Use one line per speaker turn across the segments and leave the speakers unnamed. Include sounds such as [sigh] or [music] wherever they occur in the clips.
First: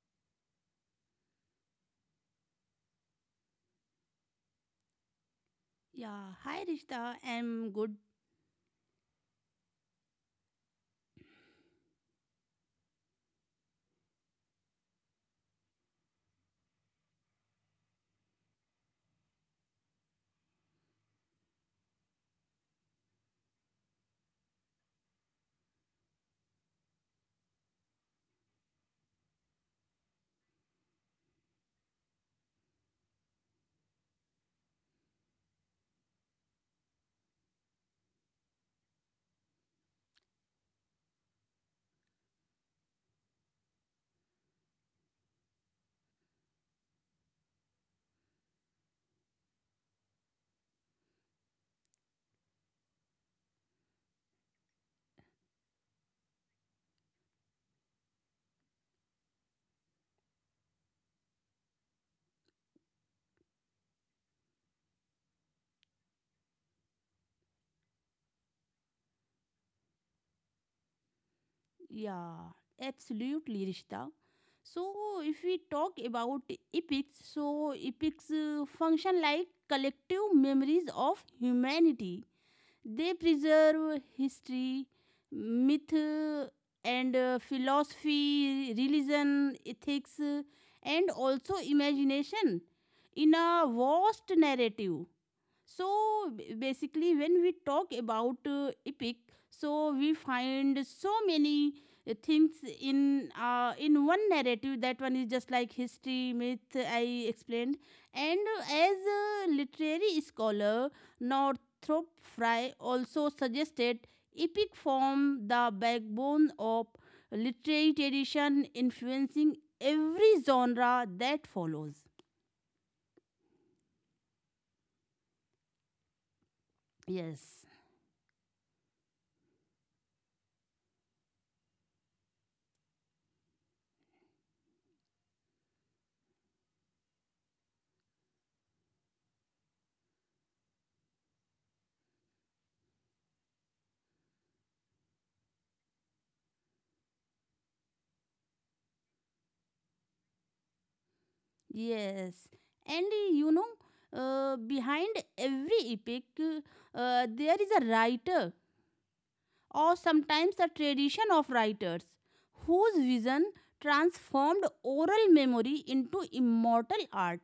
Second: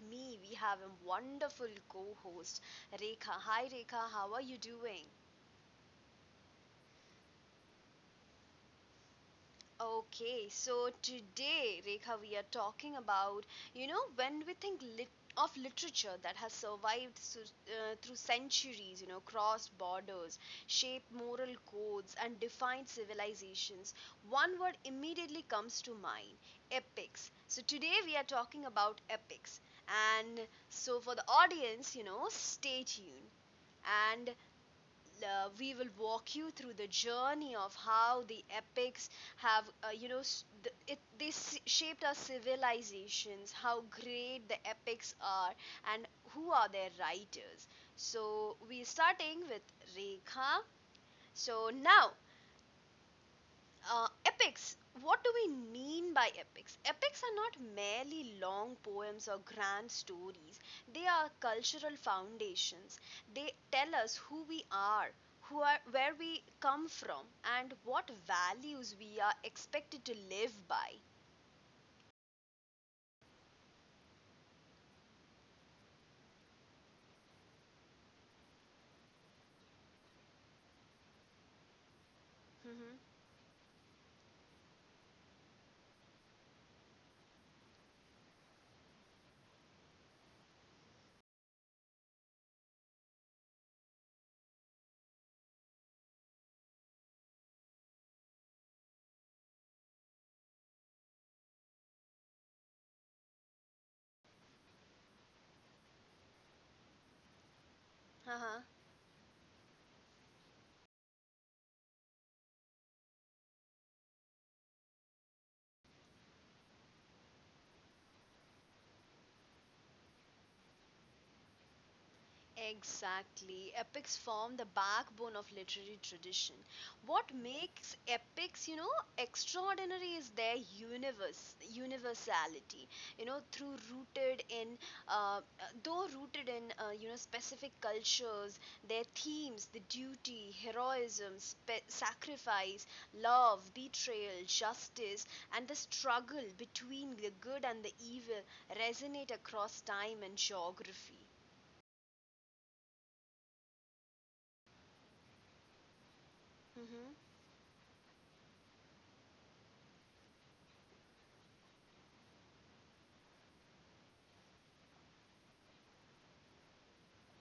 me we have a wonderful co host, Rekha. Hi, Rekha, how are you doing?
Yeah, Hi Rishta. I'm good.
Okay, so today, Rekha, we are talking about, when we of literature that has survived through centuries, crossed borders, shaped moral codes, and defined civilizations, one word immediately comes to mind epics. So today, we are talking about epics. And so, for the audience, stay tuned. And We will walk you through the journey of how the epics have they shaped our civilizations, how great the epics are, and who are their writers. So we're starting with Rekha. So now, epics. What do we mean by epics? Epics are not merely long poems or grand stories. They are cultural foundations. They tell us who we are, who are where we come from, and what values we are expected to live by.
Yeah, Absolutely, Rishta. So, if we talk about epics, so epics function like collective memories of humanity.
hmm
They preserve history, myth, and philosophy, religion, ethics, and also imagination in a vast narrative. Basically when we talk about epic, so we find so many things in one narrative. That one is just like history myth I explained. And
Uh-huh.
As a literary scholar, Northrop Frye also suggested epic form the backbone of literary tradition, influencing every genre that follows.
Exactly. Epics form the backbone of literary tradition. What
Yes.
makes epics, extraordinary is their universality. You know, through rooted in, uh, uh, though rooted in, specific cultures, their themes, the duty, heroism, sacrifice, love, betrayal, justice, and the struggle between the good and the evil resonate across time and geography.
Yes, and uh, you know, Behind every epic,
hmm
there is a writer, or sometimes a tradition of writers, whose vision transformed oral memory into immortal art.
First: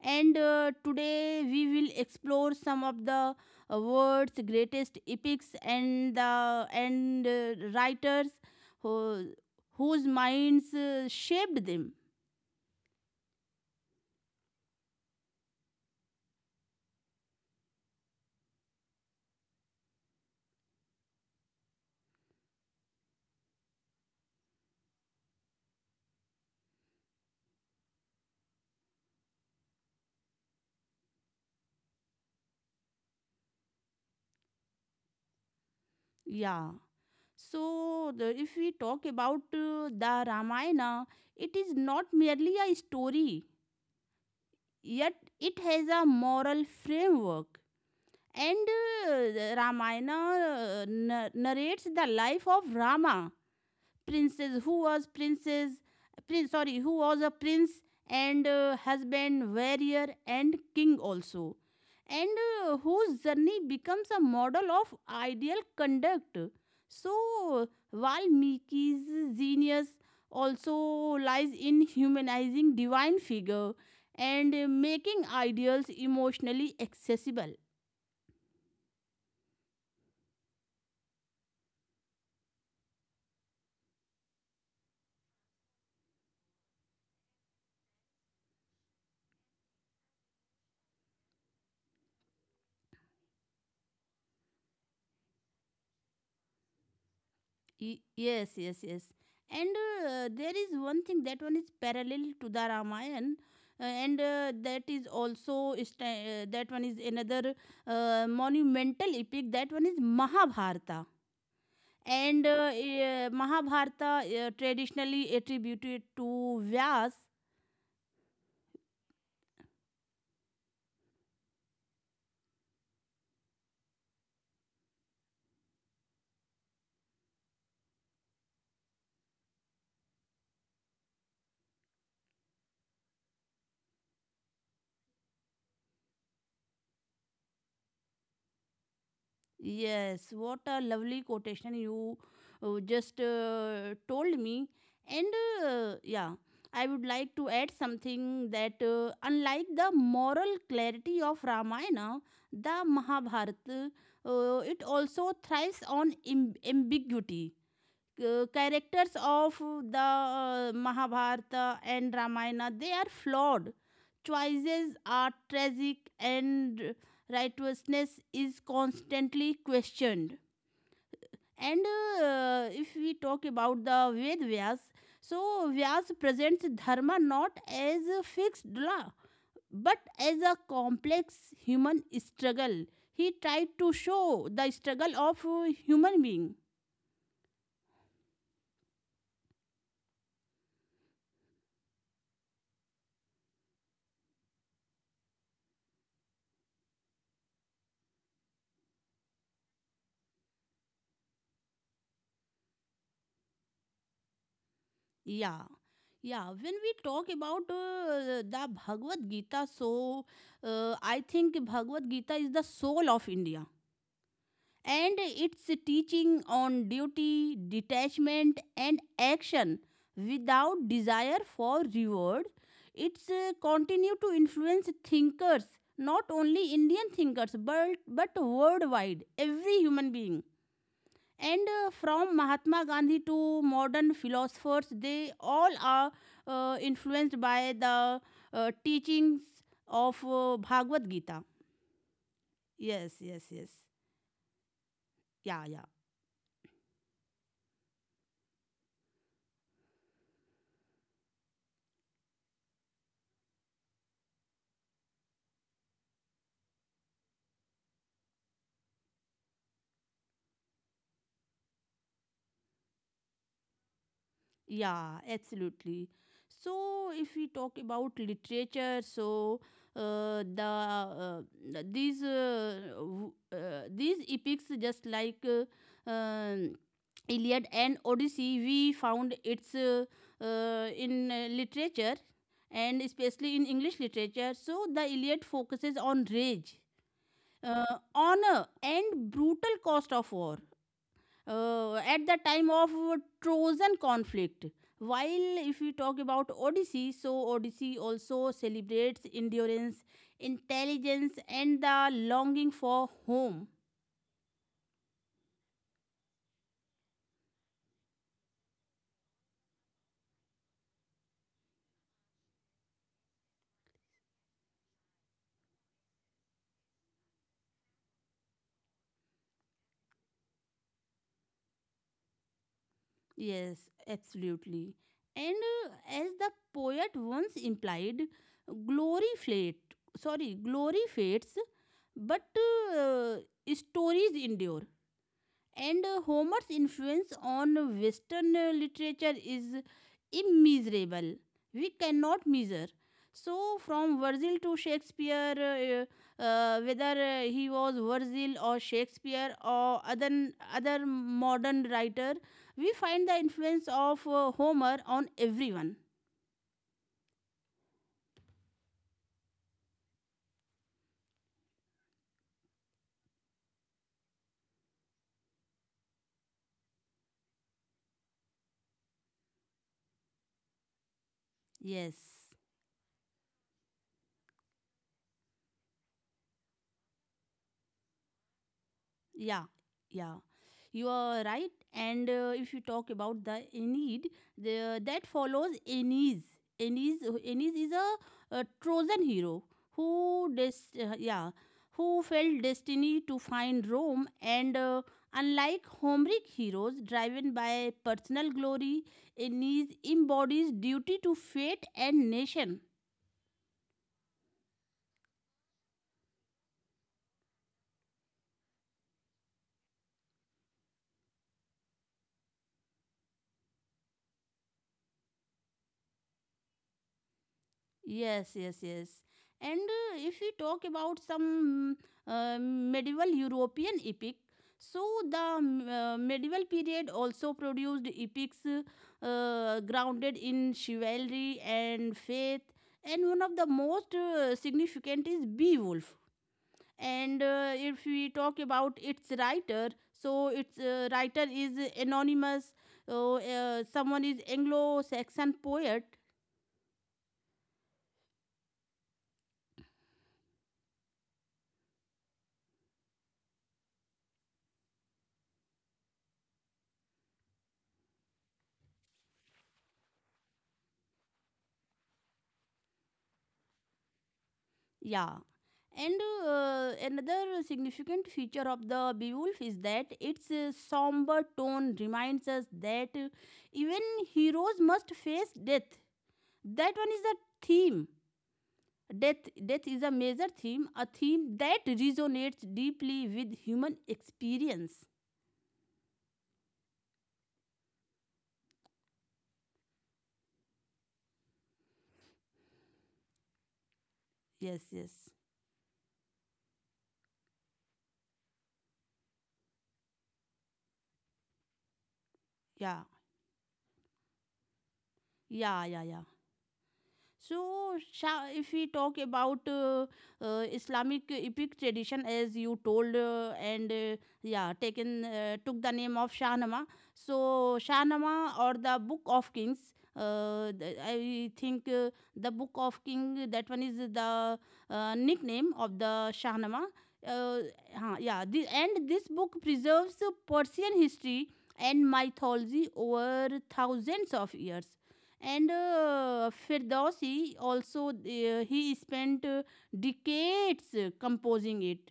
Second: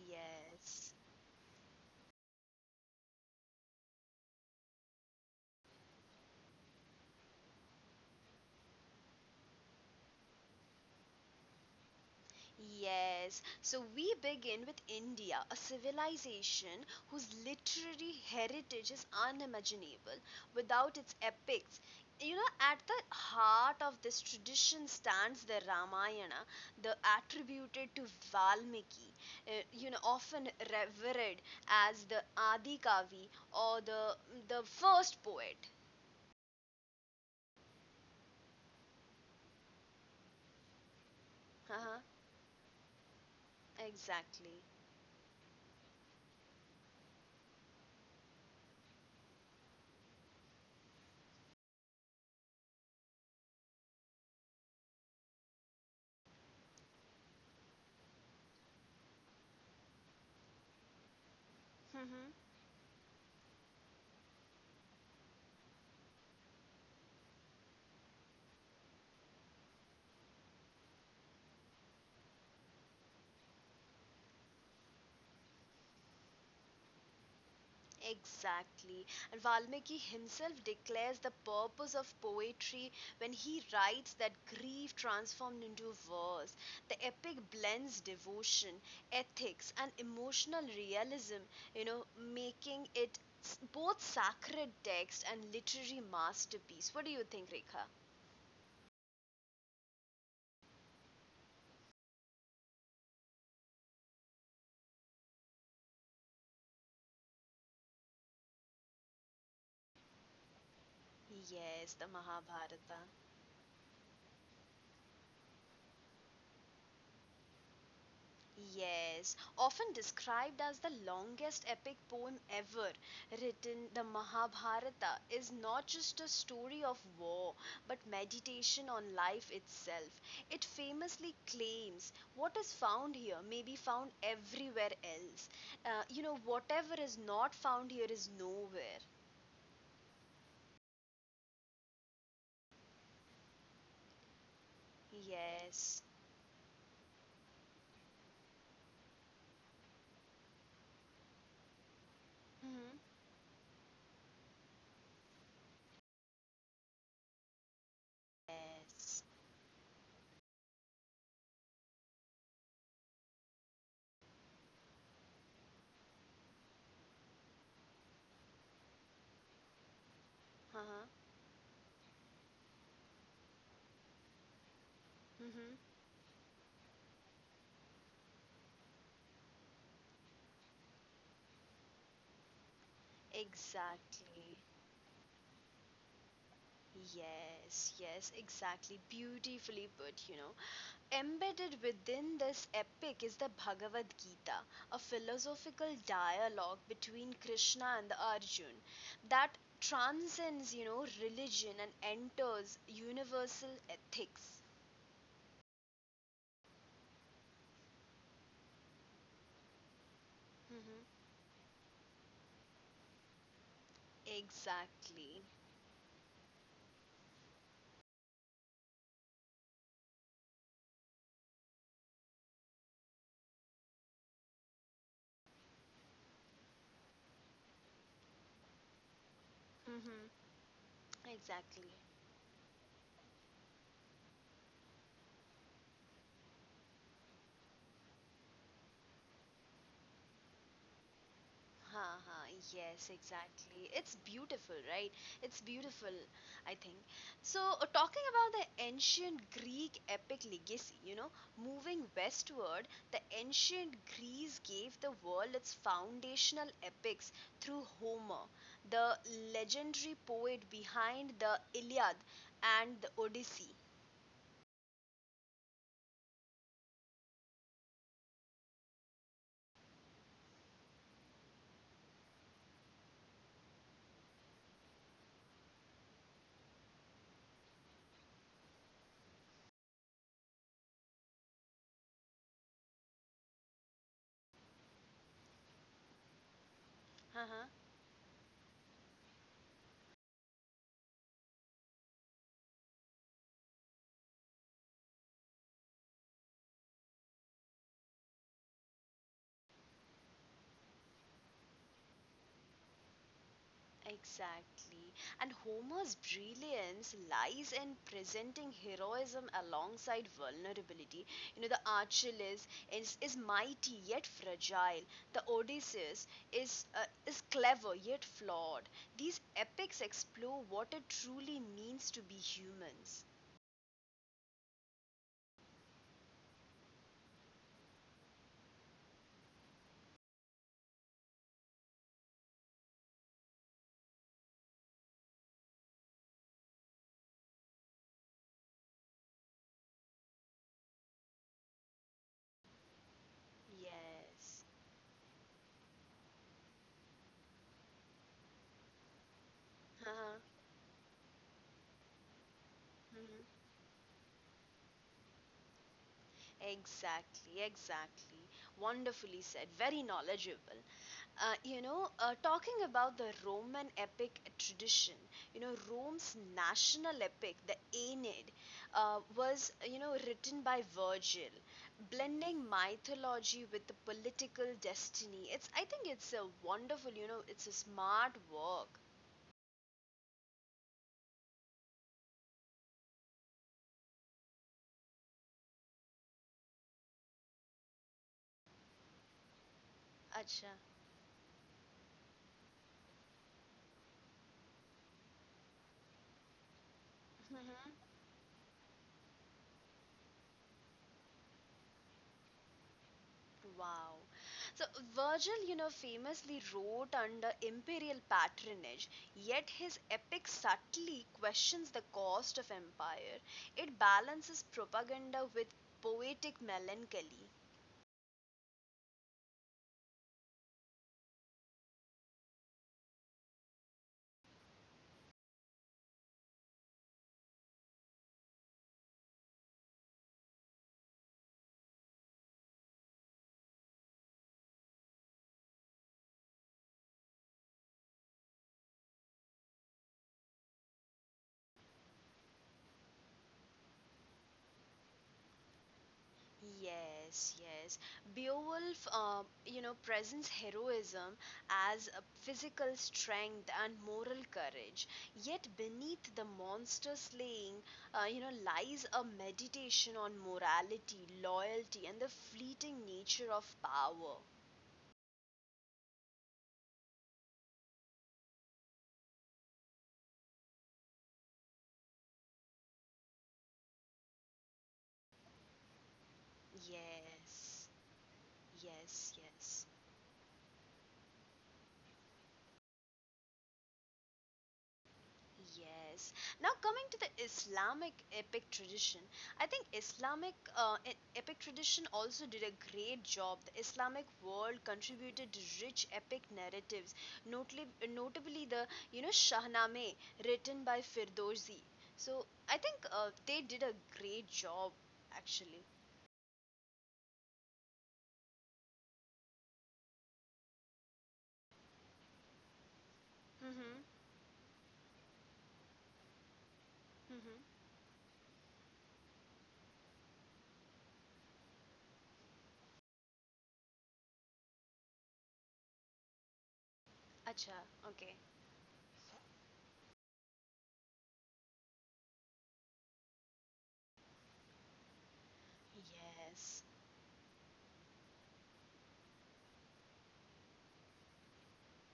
And Today we will explore some of the world's greatest epics and writers who, whose minds shaped them.
yes. So we begin with India, a civilization whose literary heritage is unimaginable without its epics. At the heart of this tradition stands the Ramayana, the attributed to Valmiki, often revered as the Adi Kavi or the first poet.
Yeah. So, if we talk about the Ramayana, it is
Uh-huh,
not merely a story,
exactly.
yet it has a moral framework. And uh, the Ramayana narrates the life of Rama, princess who was princess prince sorry who was a prince and husband, warrior, and king also, and
[laughs]
uh, whose journey becomes a model of ideal conduct. So Valmiki's genius also lies in humanizing divine figure and making ideals emotionally accessible.
Exactly. And Valmiki himself declares the purpose of poetry when he writes that grief transformed into verse. The epic blends devotion, ethics, and emotional realism, making it both sacred text and literary masterpiece. What do you think, Rekha?
Y- yes yes yes and there is one thing that one is parallel to the Ramayana, and that is also sta that one is another monumental epic. That one is Mahabharata.
Yes, the Mahabharata.
Mahabharata traditionally attributed to Vyas.
Yes, often described as the longest epic poem ever written, the Mahabharata is not just a story of war but meditation on life itself. It famously claims what is found here may be found everywhere else. Whatever is not found here is nowhere.
Yes, what a lovely quotation you just told me. And uh,
Yes,
yeah, I would like to add something that, unlike the moral clarity of Ramayana, the
hmm
Mahabharata, it also thrives on ambiguity. Characters
yes,
of the Mahabharata and Ramayana, they are flawed. Choices are tragic and righteousness is constantly questioned.
uh-huh.
And If we talk about the Ved Vyas, so
hmm
Vyas presents dharma not as a fixed law but as a complex human struggle. He tried to show the
exactly.
struggle of human being.
Yes, yes, exactly. Beautifully put. Embedded within this epic is the Bhagavad Gita, a philosophical dialogue between Krishna and the Arjun that transcends, religion and enters universal ethics.
Yeah. Yeah, when we talk about the Bhagavad Gita, so I
hmm
think Bhagavad Gita is the soul of India. And
Exactly.
its teaching on duty, detachment, and action without desire for reward, it's continue to influence thinkers, not only Indian thinkers, but worldwide, every human being.
hmm
And
Exactly.
From Mahatma Gandhi to modern philosophers, they all are influenced by the teachings of Bhagavad Gita.
Huh, huh, yes,
Yes, yes, yes.
exactly. It's beautiful, right? It's
Yeah, yeah.
beautiful, I think. So, talking about the ancient Greek epic legacy, moving westward, the ancient Greece gave the world its foundational epics through Homer, the legendary poet behind the Iliad and the Odyssey.
Yeah, absolutely. So, if we talk about literature, so uh, the uh, these epics, just like Iliad and Odyssey, we found it's in literature and especially in English literature. So, the Iliad focuses on rage,
Uh-huh.
honor, and brutal cost of war at the time of Trojan conflict. While if we talk about Odyssey, so Odyssey also celebrates endurance, intelligence, and the longing for home.
Exactly. And Homer's brilliance lies in presenting heroism alongside vulnerability. The Achilles is mighty yet fragile. The Odysseus is clever yet flawed. These epics explore what it truly means to be humans.
Yes, absolutely. And uh, as the poet once implied, glory fate, glory fades, but uh, stories endure. And Homer's influence on Western literature is immeasurable. We cannot measure. So, from
Yes.
Virgil to Shakespeare, whether he was Virgil or Shakespeare or
Uh-huh.
other modern writer, we find the
Hmm.
influence of Homer on everyone.
Exactly, exactly. Wonderfully said. Very knowledgeable. Talking about the Roman epic tradition, Rome's national epic, the Aeneid, was, written by Virgil,
Yes.
blending mythology with the political destiny. It's, I think it's a wonderful, it's a smart work.
Yeah, yeah. You are right. And If you talk about the Aeneid, that follows Aeneas. Aeneas, Aeneas is a Trojan hero who,
Acha.
dest- uh, yeah, who felt destiny to find Rome. And Unlike Homeric heroes driven by
[laughs]
personal glory, Aeneas embodies duty to fate and nation.
Wow. So Virgil, famously wrote under imperial patronage, yet his epic subtly questions the cost of empire. It balances propaganda with poetic melancholy.
Yes, yes, yes. And If we talk about some medieval European epic, so the medieval period also produced epics grounded in chivalry and faith. And one of the most significant is Beowulf. And If we talk about its writer, so its writer is anonymous. Someone is Anglo-Saxon poet.
Yes, yes. Beowulf, presents heroism as a physical strength and moral courage. Yet beneath the monster slaying, lies a meditation on morality, loyalty, and the fleeting nature of power.
Yeah. And Another significant feature of the Beowulf is that its somber tone reminds us that even heroes must face death. That one is the
Yes,
theme.
yes,
Death,
yes.
death is a major theme, a theme that resonates deeply with human experience.
Yes. Now coming to the Islamic epic tradition, I think Islamic epic tradition also did a great job. The Islamic world
Yes, yes.
contributed rich epic narratives, notably, notably the Shahnameh written by Firdowsi. So I think
Yeah,
they did a great job actually.
yeah, yeah, yeah. So, if we talk about Islamic epic tradition, as you told, and
Mhm.
yeah, taken took the name of Shahnama. So,
Mhm.
Shahnama, or the Book of Kings. I think the Book of King, that one is the nickname of the Shahnama. Uh,
Acha. Okay.
and this book preserves Persian history and mythology over thousands of years. And
Yes.
Firdausi also, he spent decades composing it.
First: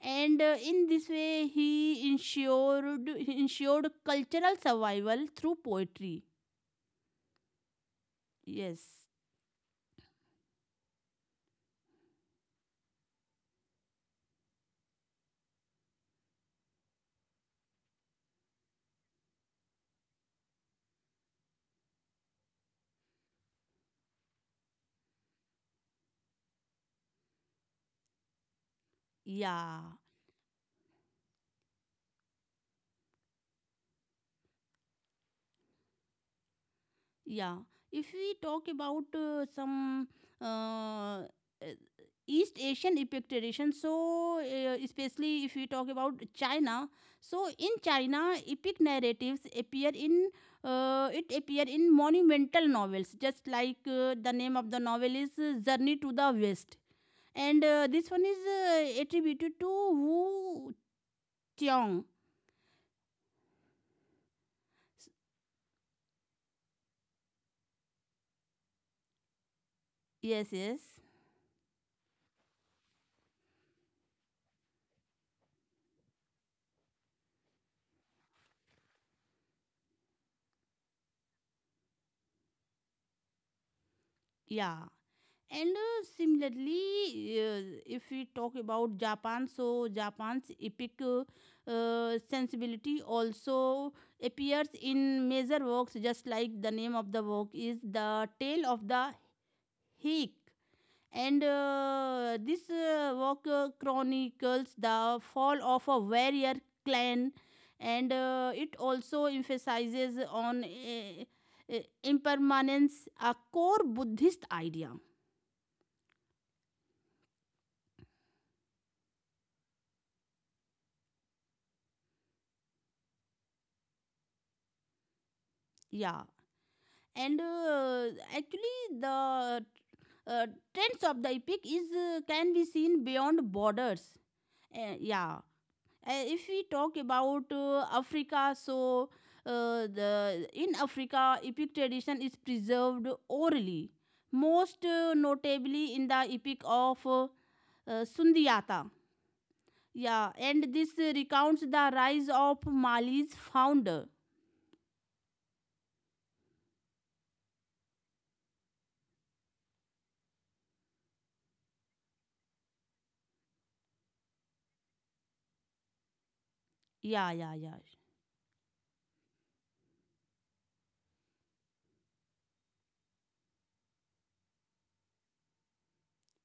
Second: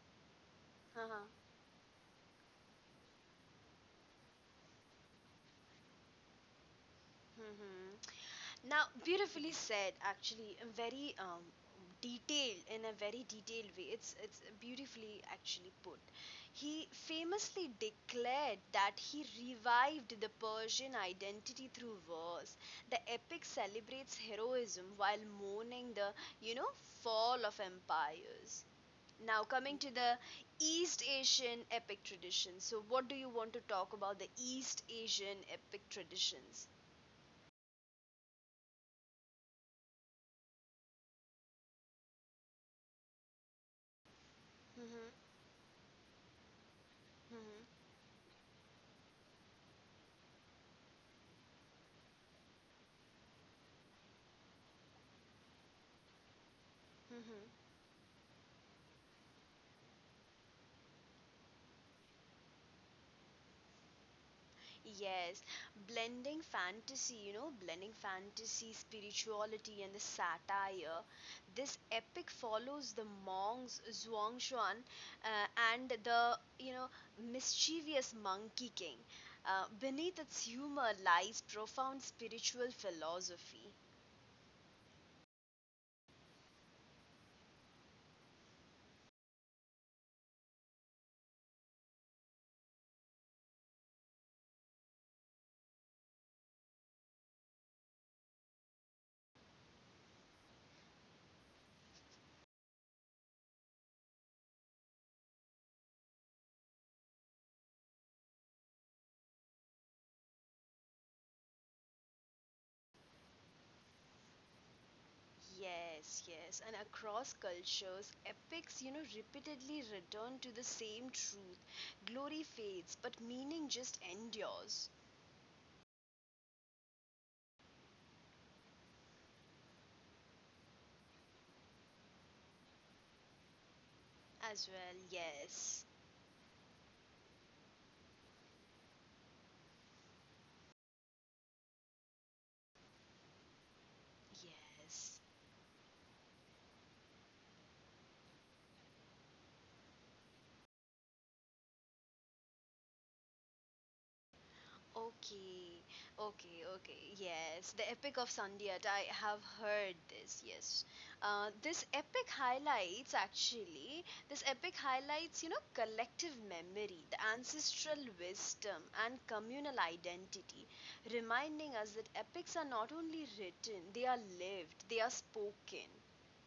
And In this
Uh-huh.
way, he ensured cultural survival through poetry.
Mhm.
Yes,
Now, beautifully said, actually, and very detailed in a very detailed way. It's beautifully actually put. He famously declared that he revived the Persian identity through verse. The epic celebrates heroism while mourning the you know fall of empires. Now,
yeah.
coming to the East Asian epic tradition. So, what do you want to talk about the East Asian epic traditions?
Yeah, if we talk about some uh, uh, East Asian epic, so
hmm
especially if we talk about China, so in
hmm
China, epic narratives appear in monumental novels, just like the name of the novel is Journey to the West,
hmm
and this one is attributed to Wu Qiong.
Yes, blending fantasy, spirituality, and the
Yes, yes,
satire. This epic follows the monks Zhuangshan uh, and the, mischievous Monkey King. Beneath its humor lies profound spiritual philosophy.
yeah. And Similarly, if we talk about Japan, so Japan's epic sensibility also appears in major works, just like the name of the work is The Tale of the Heik. And This work chronicles the fall of a warrior clan, and it also emphasizes on uh, impermanence, a core Buddhist idea.
Yes, yes, and across cultures, epics, repeatedly return to the same truth. Glory fades, but meaning just endures.
Yeah and Actually the uh, trends of the epic is can be seen beyond borders.
As
Uh,
well,
yeah
yes.
If we talk about Africa, so the in Africa epic tradition is preserved orally, most
Yes.
notably in the epic of Sundiyata. Yeah, and this recounts the rise of Mali's founder.
Okay. Okay, okay. Yes. The Epic of Sundiata. I have heard this. Yes. This epic highlights, collective memory, the
Yeah, yeah, yeah.
ancestral wisdom, and communal identity, reminding us that epics are not only written, they are lived, they are spoken.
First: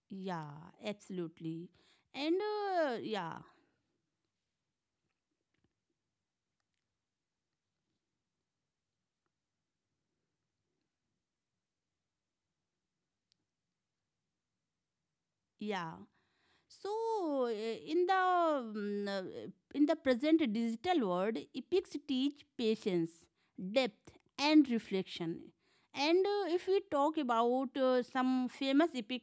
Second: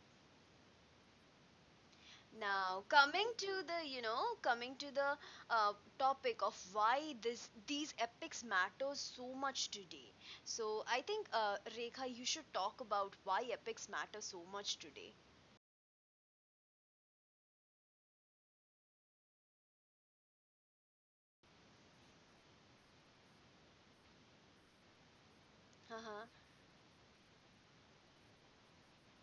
Yeah, absolutely. And
Now, coming
yeah,
to the, coming to the topic of why this these epics matter so much today. So, I think Rekha, you should talk about why epics matter so much today.
yeah. So In the in the present digital world, epics teach patience, depth, and reflection. And
Uh-huh.
If we talk about some famous epic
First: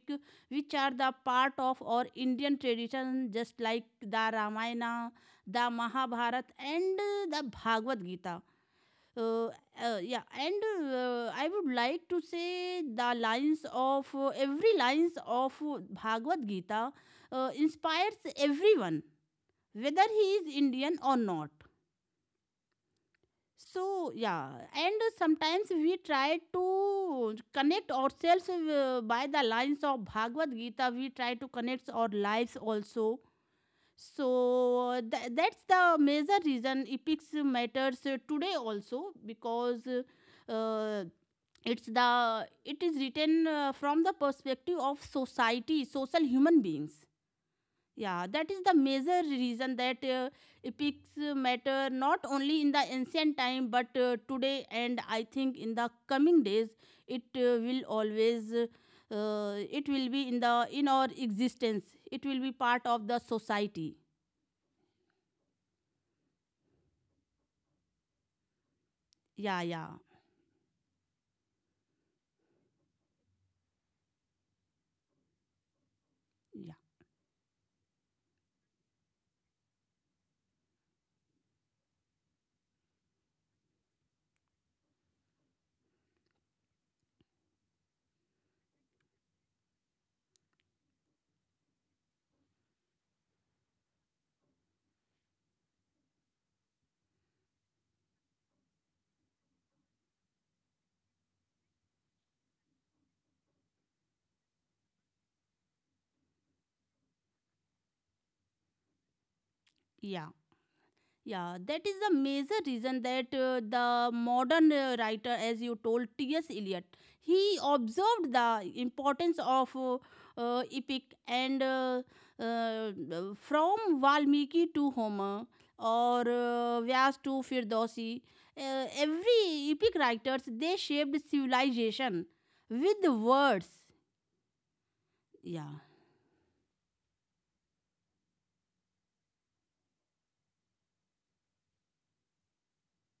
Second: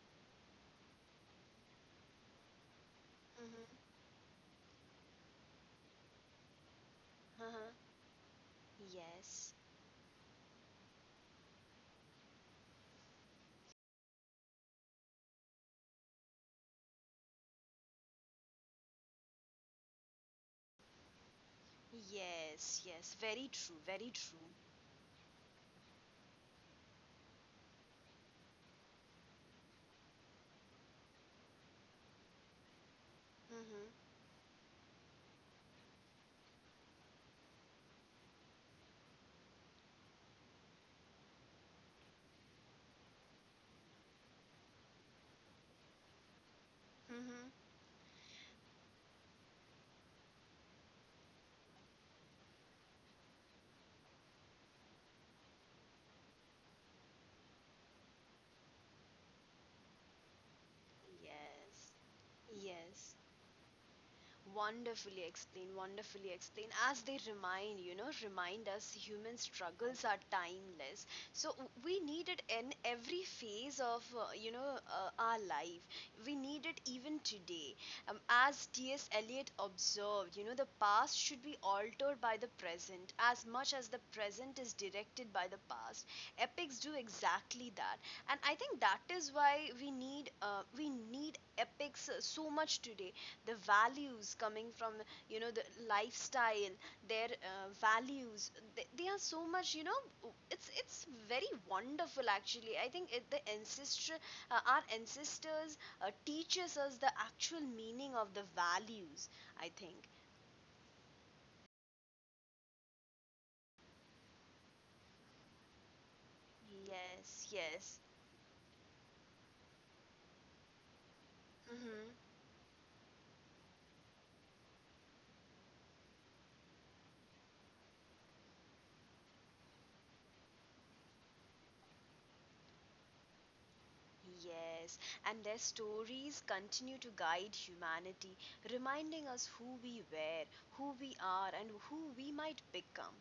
which are the part of our Indian tradition, just like
Mm-hmm.
the Ramayana, the Mahabharata, and the
Uh-huh.
Bhagavad Gita. Uh,
Yes.
yeah and I would like to say the lines of every lines of Bhagavad Gita inspires everyone, whether he is Indian or not.
Yes, yes. Very true.
So
Very true.
yeah. And sometimes we try to connect ourselves by the lines of Bhagavad Gita, we try to connect our lives also.
Mm-hmm.
So that's the major reason epics matters today also, because uh, it is written from the perspective of society, social human beings.
Mm-hmm.
Yeah, that is the major reason that epics matter not only in the ancient time but today, and I think in the coming days it will always, it will be in the in our existence,
Yes.
it will be part of
Yes.
the society.
Wonderfully explained, wonderfully explained. As they remind us human
Yeah, yeah,
struggles are timeless. So we need it in every phase of, our life. We
yeah,
need it even today. As T.S. Eliot observed, the past should be altered by the present as much as the present is directed by the past. Epics do exactly that. And I think that is why we we need epics so much today. The values coming from the lifestyle, their values, they are so much, you know. It's very wonderful actually, I think the ancestor, our ancestors teaches us the actual meaning of the values I think.
yeah. Yeah, that is the major reason that the modern writer, as you told, T.S. Eliot,
Yes,
he
yes.
observed the importance of epic and
Mhm.
uh, from Valmiki to Homer or Vyas to Firdosi. Every epic writers, they shaped civilization with words.
Yes, and their
Yeah,
stories continue to guide humanity, reminding us who we were, who we are, and who we might become.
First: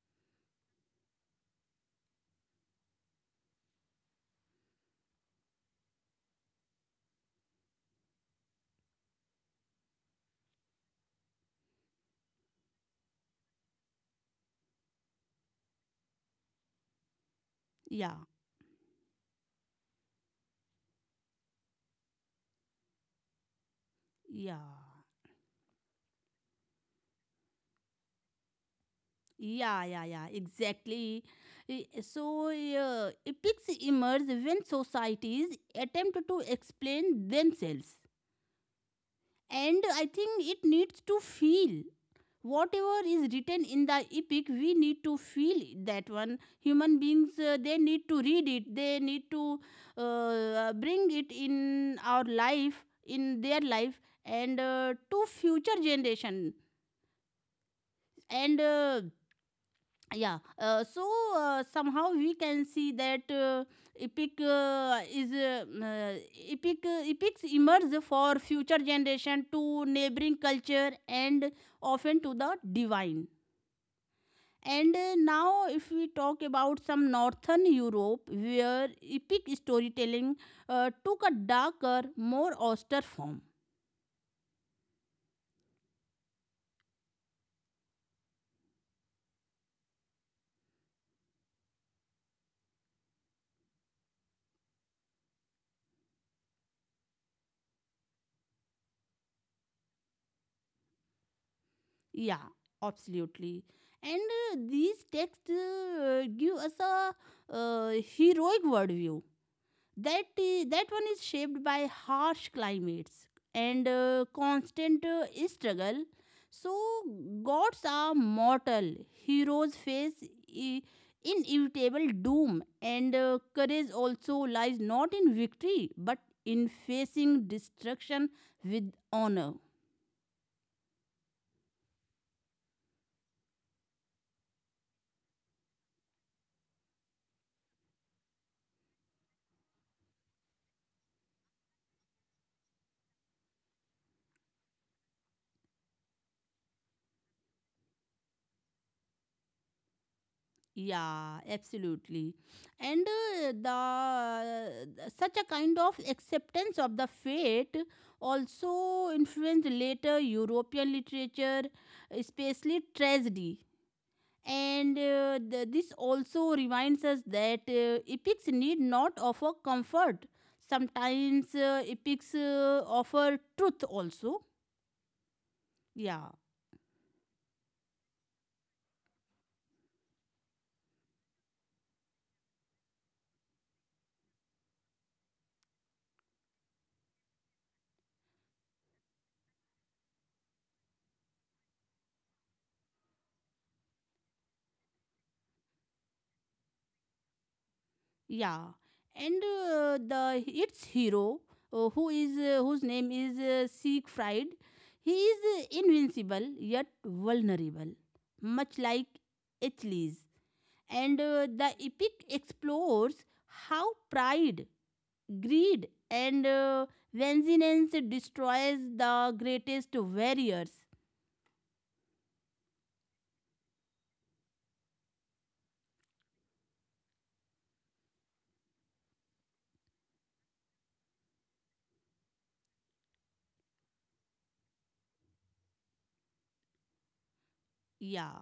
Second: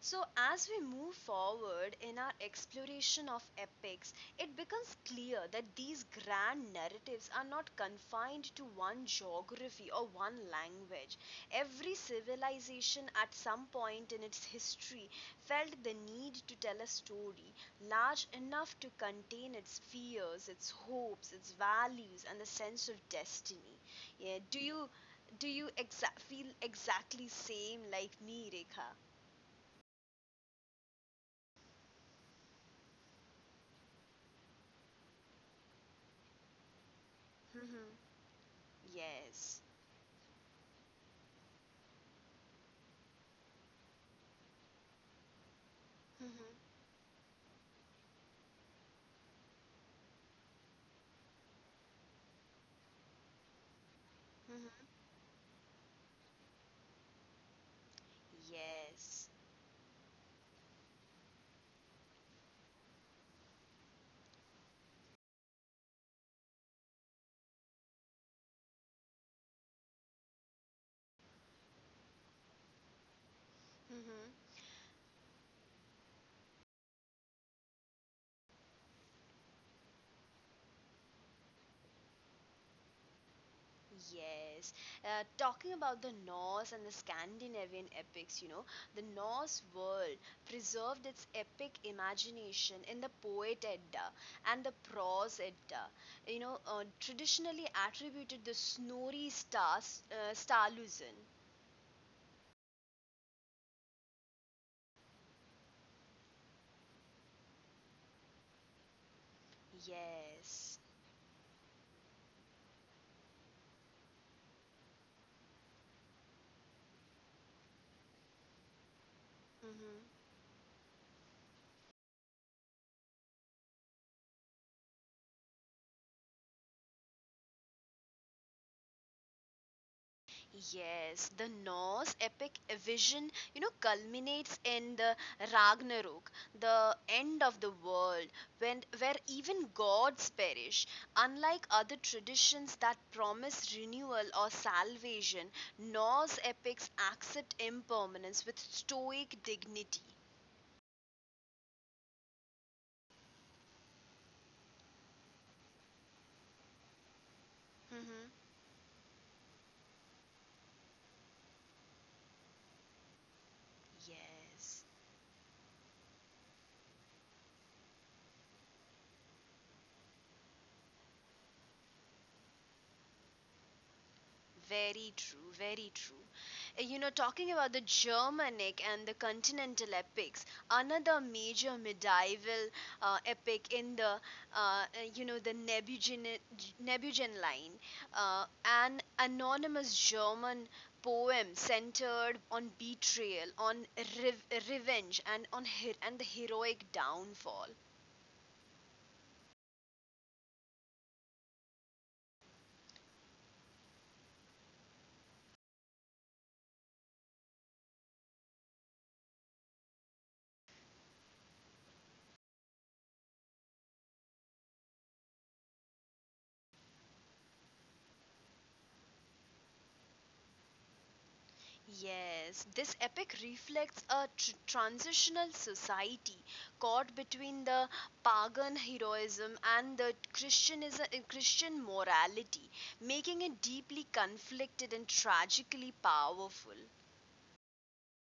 So, as we move forward in our exploration of epics, it becomes clear that these grand narratives are not confined to one geography or one language. Every civilization at some point in its history felt the need to tell a story
yeah,
large enough to contain its fears, its hopes, its values, and the sense of destiny. Yeah, do you
yeah.
feel exactly same like me, Rekha?
Yeah, yeah, yeah, exactly. So, epics emerge when societies attempt to explain themselves.
[laughs] Yes.
And I think it needs to feel. Whatever is written in the epic, we need to feel that one.
Mm-hmm.
Human beings, they need to read it, they need to bring it in our life, in their life, and
Mm-hmm.
to future generation. And
Yes.
yeah so Somehow we can see that epic is mm, uh, epic epics emerge for future generation, to neighboring culture, and often to the divine.
Mm-hmm.
And Now if we talk about some northern Europe, where epic storytelling took a darker, more austere form.
Yes. Talking about the Norse and the Scandinavian epics, the Norse world preserved its epic imagination in the poet Edda and the prose Edda. Traditionally attributed the Snorri Stas, Sturluson.
Yeah, absolutely. And These texts give us a uh, heroic worldview that that
Yes.
one is shaped by harsh climates and constant struggle. So gods are mortal, heroes face
Mm-hmm.
i- inevitable doom, and courage also lies not in victory but in facing destruction with honor.
Yes, the Norse epic vision, culminates in the Ragnarok, the end of the world, when where even gods perish. Unlike other traditions that promise renewal or salvation, Norse epics accept impermanence with stoic dignity.
Yeah, absolutely. And The such a kind of acceptance of the fate
hmm
also influenced later European literature, especially tragedy.
Yes.
And this also reminds us that epics need not offer comfort. Sometimes epics offer truth also.
Very true, very true.
Yeah.
Talking about the Germanic and the continental epics, another major medieval epic in the, uh, uh, you know, the Nebuchadnezzar Nebuchadnezzar line, an anonymous German poem centered on betrayal, on rev- revenge, and on and the heroic downfall.
Yeah, and the its hero, whose name is Siegfried, he is invincible yet vulnerable, much like Achilles. And The epic explores how pride, greed, and vengeance destroys the greatest warriors.
Yes, this epic reflects a transitional society caught between the pagan heroism and the Christianism, Christian morality, making it deeply conflicted and tragically powerful.
Yeah.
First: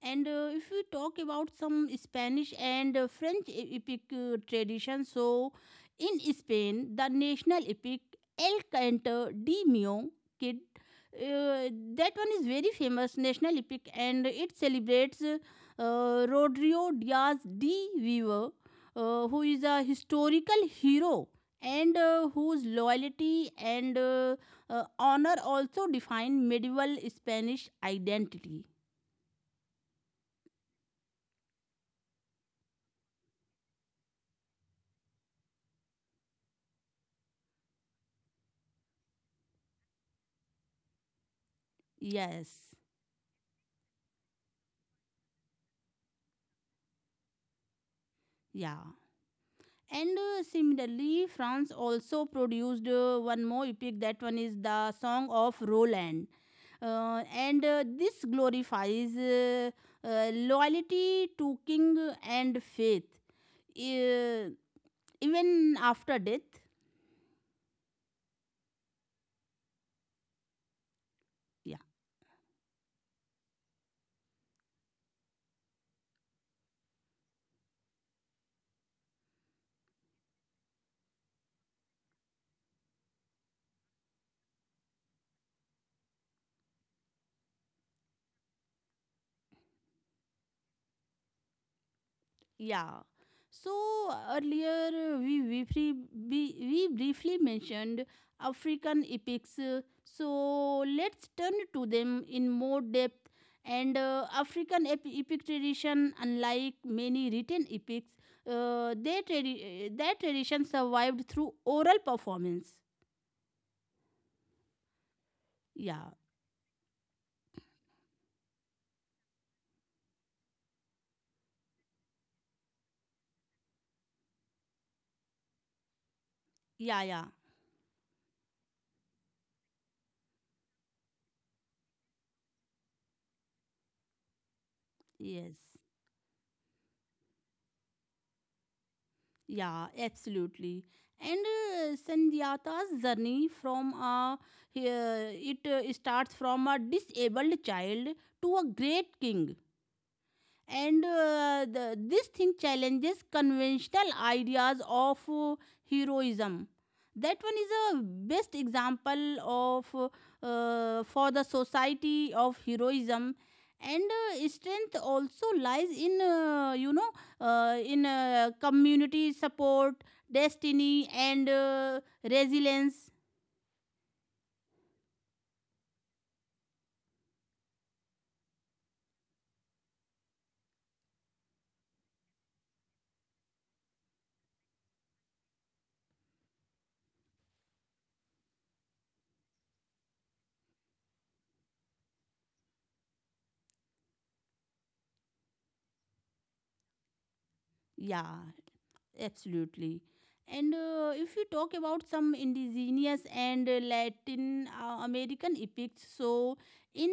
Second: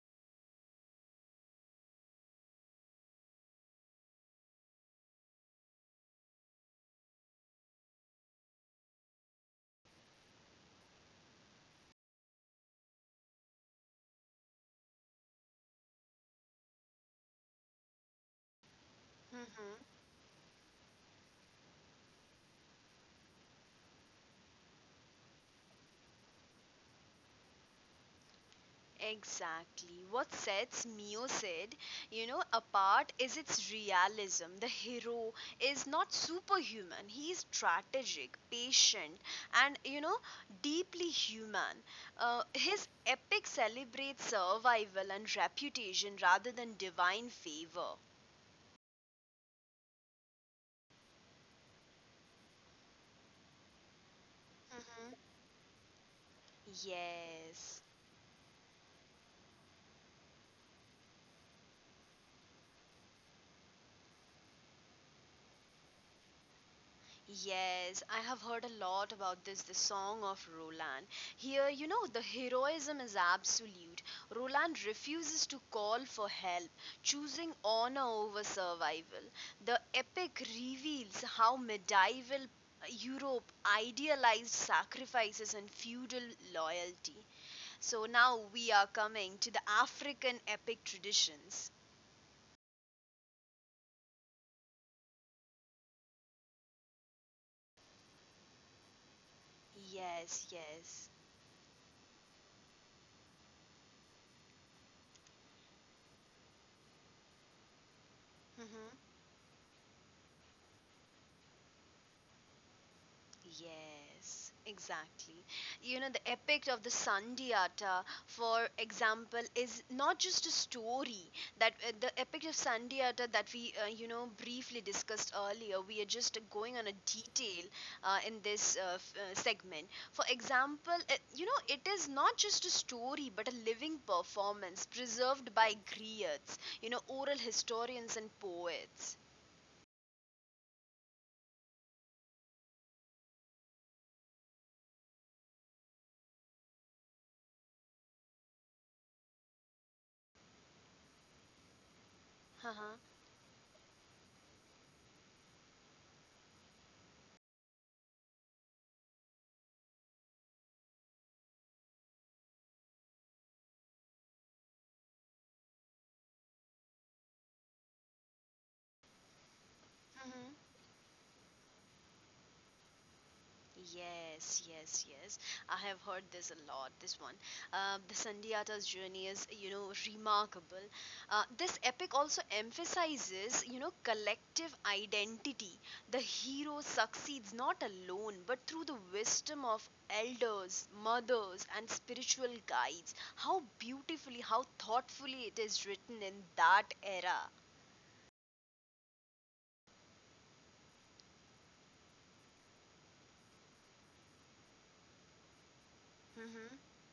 And If we talk about some Spanish and French epic tradition, so in Spain, the national epic El Canto de Mio Kid, uh, that one is very famous national epic and it celebrates Rodrigo Diaz de Viva, who is
Mhm.
a historical hero and whose loyalty and honor also define medieval Spanish identity.
Exactly. What sets Mio Sid, apart is its realism. The hero is not superhuman. He is strategic, patient, and, deeply human.
Yes.
His epic celebrates survival and reputation rather than divine favor.
Yeah. And Similarly, France also produced one more epic. That one is the
hmm
Song of Roland. And
Yes.
This glorifies loyalty to king and faith, uh, even after death.
Yes, I have heard a lot about this, the Song of Roland. Here,
Yeah.
the heroism is absolute. Roland refuses to call for help, choosing honor over survival. The epic reveals how medieval Europe idealized sacrifices and feudal loyalty. So now we are coming to the African epic traditions.
Yeah. So earlier we briefly mentioned African epics. uh,
Yes,
So
yes.
let's turn to them in more depth. And African epic tradition, unlike many written epics,
Mm-hmm.
their tradition survived through oral performance.
Yes, exactly.
Yeah,
The epic of the Sandiata, for example, is not just a story. That The epic of Sandiata that we, briefly discussed earlier. We are just going on a
yeah, yeah.
detail in this segment. For example, it is not just a story, but a living performance preserved by
Yes.
griots, oral historians and poets.
Yeah, absolutely. And Sanjata's journey from a he- it starts from a disabled child to a great king and this thing
Uh-huh.
challenges conventional ideas of heroism. That one is a best example of for the society of heroism, and strength also lies in, community support,
Mm-hmm.
destiny, and resilience.
Yes, yes, yes. I have heard this a lot. This one, the Sundiata's journey is, remarkable. This epic also emphasizes, collective identity. The hero succeeds not alone, but through the wisdom of elders, mothers, and spiritual guides. How beautifully, how thoughtfully it is written in that era.
Yeah, absolutely. And If you talk about some indigenous and Latin American epics, so in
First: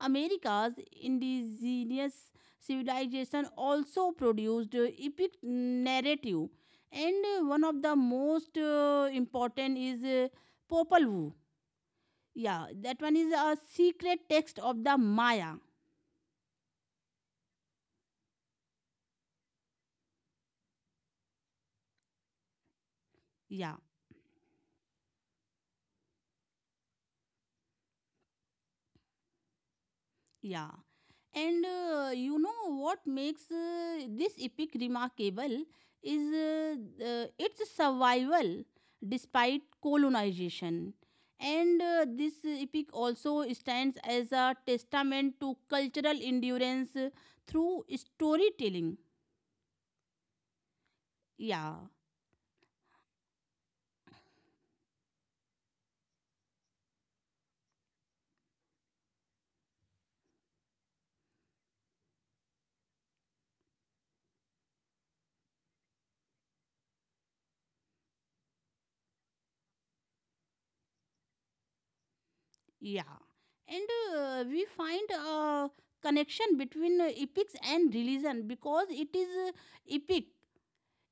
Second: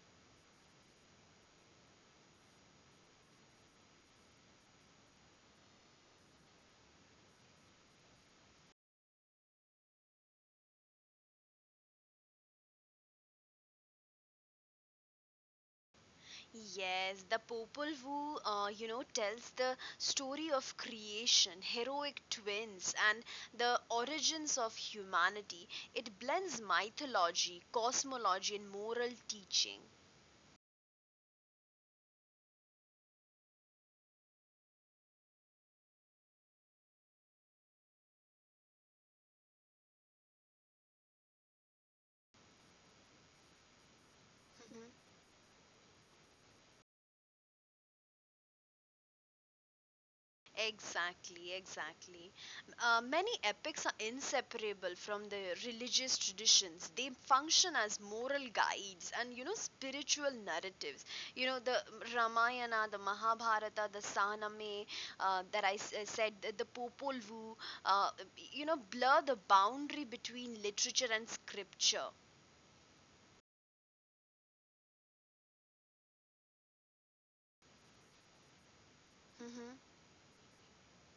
America's indigenous civilization also produced epic narrative, and one of the most important is Popol Vuh. Yeah, that one is a secret text of the Maya.
Yes, the Popol Vuh, tells the story of creation, heroic twins, and the
Yeah.
origins of humanity. It blends mythology, cosmology, and moral teaching.
Yeah. And You know what makes this epic remarkable is its survival despite colonization. And This epic also stands as a testament to cultural endurance through storytelling.
Exactly,
Yeah,
exactly. Many epics are inseparable from the religious traditions. They function as moral guides and spiritual narratives. The Ramayana, the Mahabharata, the Saname that I said, the Popol Vuh. Uh, blur the boundary between literature and scripture.
yeah. And We find a connection between epics and religion because it is
Mm-hmm,
epic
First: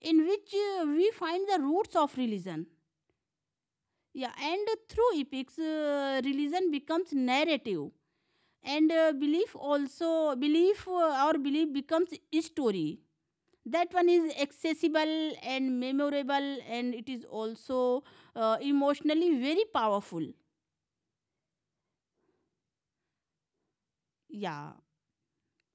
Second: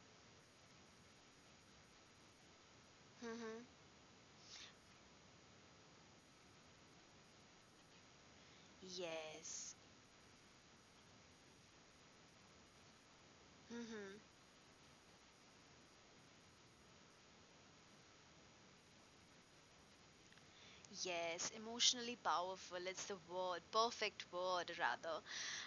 in which we find the roots of religion.
mm-hmm.
Yeah, and through epics, religion becomes narrative, and belief
Yes.
also belief or belief becomes story. That one
Mm-hmm.
is accessible and memorable, and it is also emotionally very powerful.
Yes, emotionally powerful. It's the word, perfect
Yeah.
word, rather.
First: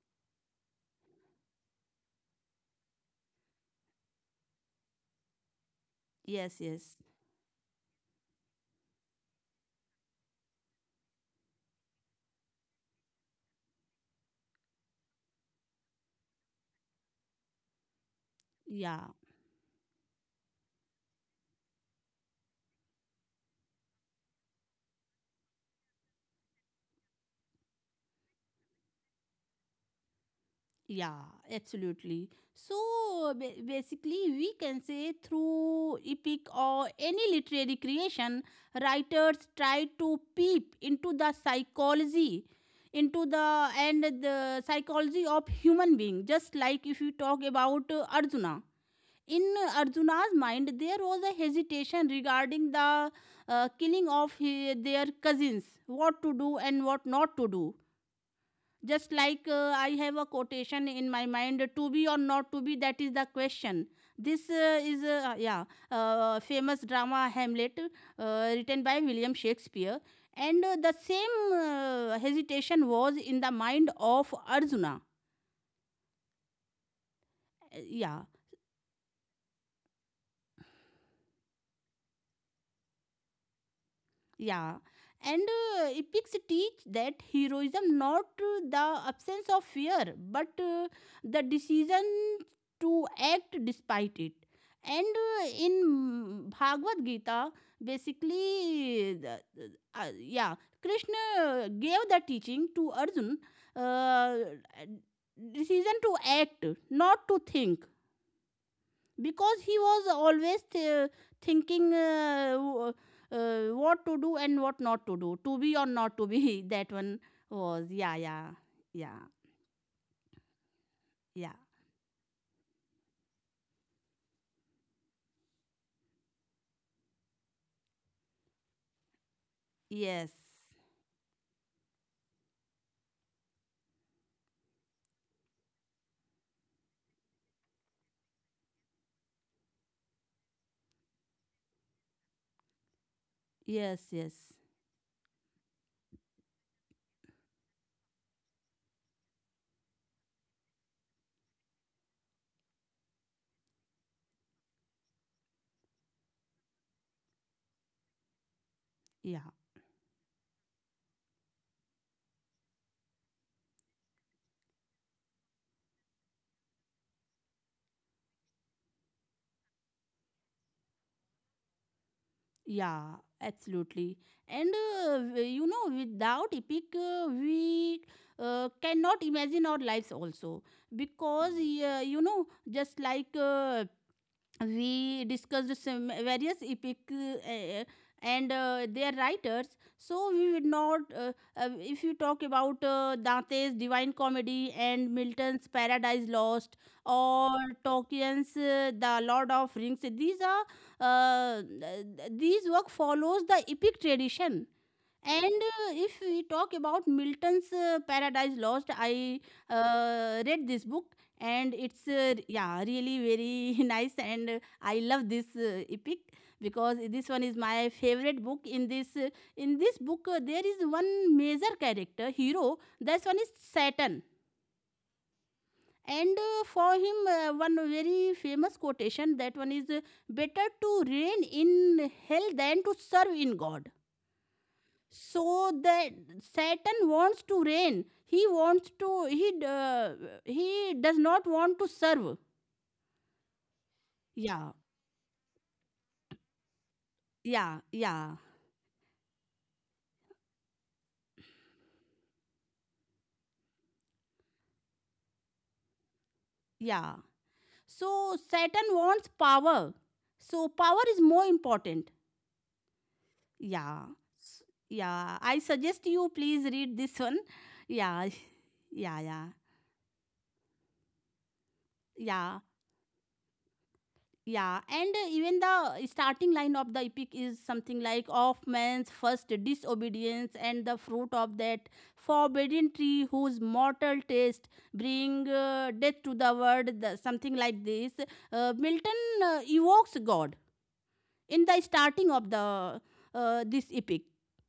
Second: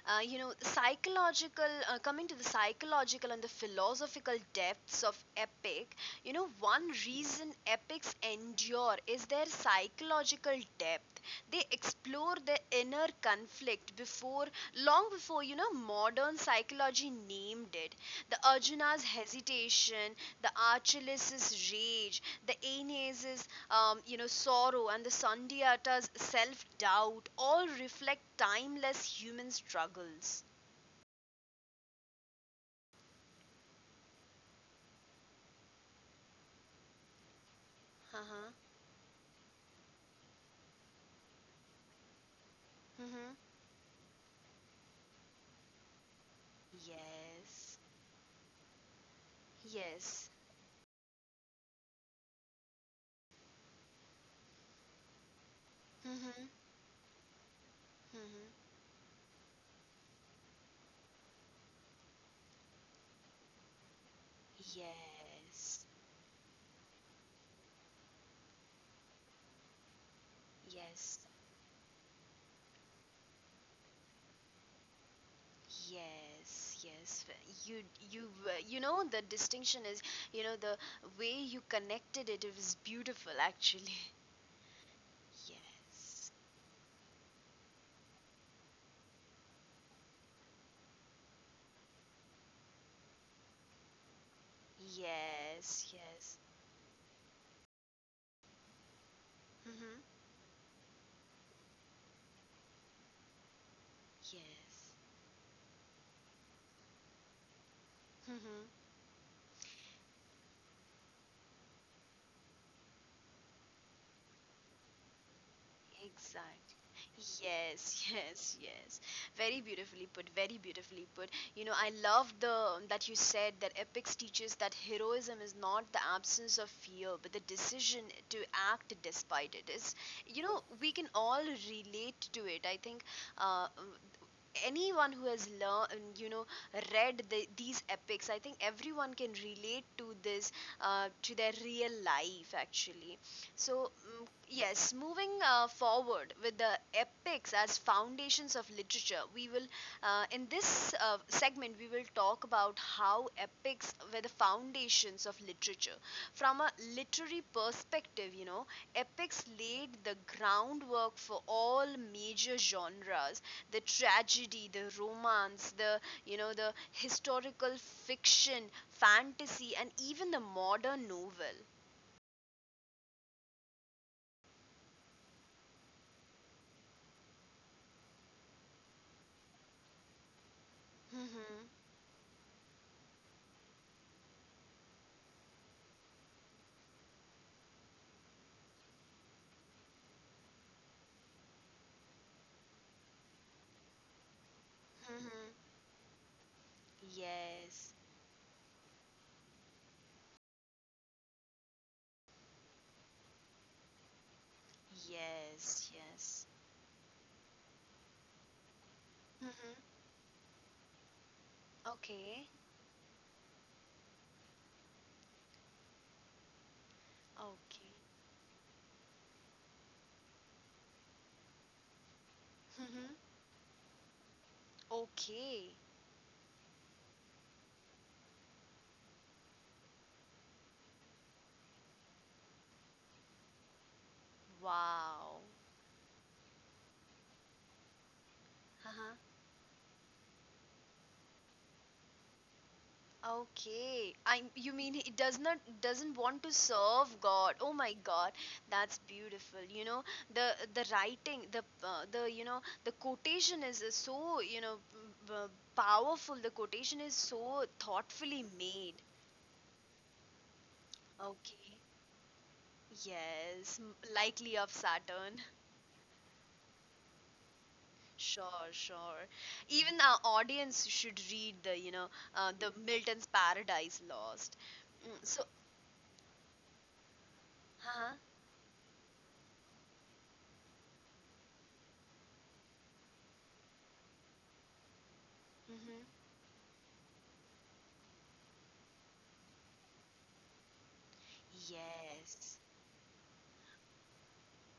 Psychological, coming to the psychological and the philosophical depths of epic,
Yes.
one
Yes.
reason epics endure is their psychological depth. They explore the inner conflict before, long before, modern psychology named it. The Arjuna's
Yeah.
hesitation, the Achilles' rage, the Aeneas', sorrow and the Sundiata's self doubt all reflect timeless human struggles.
Yeah, absolutely. So basically, we can say through epic or any literary creation,
Uh-huh.
writers try to peep into the psychology, into
Mm-hmm.
the and the psychology of human being. Just like if you talk
Yes.
about Arjuna, in
Yes.
Arjuna's mind, there was a hesitation regarding the killing of their cousins, what to
Mm-hmm.
do and what not to do.
Mm-hmm.
Just like, I have a quotation in my mind, to be or not to be, that is the question. This uh, is uh, uh, yeah
Yes.
uh, famous drama Hamlet, written by William Shakespeare, and the
Yes.
same hesitation was in the mind of Arjuna.
Yes, yes. You,
Uh,
you,
yeah
uh, you know, the distinction is, the way you connected it, it was beautiful, actually.
yeah,
[laughs]
and
Yes.
epics teach that heroism not the absence of fear but the decision to act despite it. And
Yes, yes.
in Bhagavad Gita, basically the-
Mm-hmm.
yeah Krishna gave the teaching to Arjun, uh,
Yes.
decision to act, not to think,
Mm-hmm.
because he was always thinking, what to do and what not to do, to be or not to
Exactly.
be [laughs] that one was.
Yes, [laughs]
Yeah,
yes,
yeah,
yes.
yeah,
Very beautifully put. Very beautifully put. You
yeah.
know, I love the that you said that epics teaches that heroism is not the absence of fear, but the decision to act despite it. Is you
Yes,
know we can all relate to it. I think uh, um, anyone who has learned read these epics. I think everyone can relate to this to their real life actually. So
yes, yes.
yes, moving forward with the epics as foundations of literature we will in this segment we will talk about how epics were the foundations of literature from a literary perspective. You know, epics
Yeah,
laid the groundwork for all major genres, the tragedy, the romance, the the historical fiction, fantasy and even the modern novel.
yeah, absolutely. And you know, without epic, we cannot imagine our lives also, because,
Mm-hmm.
you know, just like, we discussed some various epic uh, and their writers. So we would not, if you talk about Dante's Divine Comedy and
Mm-hmm.
Milton's Paradise Lost, or
Yes,
Tolkien's The Lord of Rings, these are uh, th- these work follows the epic tradition. And
yes,
if
yes.
we talk about Milton's Paradise Lost, I
Mm-hmm.
read this book, and it's
Okay.
really very [laughs] nice, and I love this epic, because this one is
Okay.
my favorite book. In this book, there is one major character hero.
Mm-hmm.
That one is Saturn.
Okay.
And for him, one very famous quotation, that one is, better to reign in hell than to serve in God.
Wow.
So that Saturn wants to reign. He wants
Uh-huh.
to, he does not want to serve.
Okay, I you
Yeah,
mean it does not doesn't want to serve God. Oh
yeah,
my God,
yeah,
that's beautiful. You know the the writing, the the quotation is so you know powerful. The quotation is
yeah.
so
So
thoughtfully
Saturn
made.
wants power, so power is more
Okay,
important.
yes, m-
Yeah.
likely of
S-
Saturn.
yeah,
[laughs]
I suggest you please read this one. Yeah
Sure,
[laughs]
sure.
yeah, yeah,
Even our audience should read the
yeah.
the Milton's Paradise Lost.
Yeah,
Mm,
and
so,
even the starting line of the epic is something
huh?
like, of man's first disobedience and the fruit of that forbidden tree whose mortal taste bring
Hmm.
death to the world, the, something like this. Milton evokes God in the starting
Yes.
of the this epic.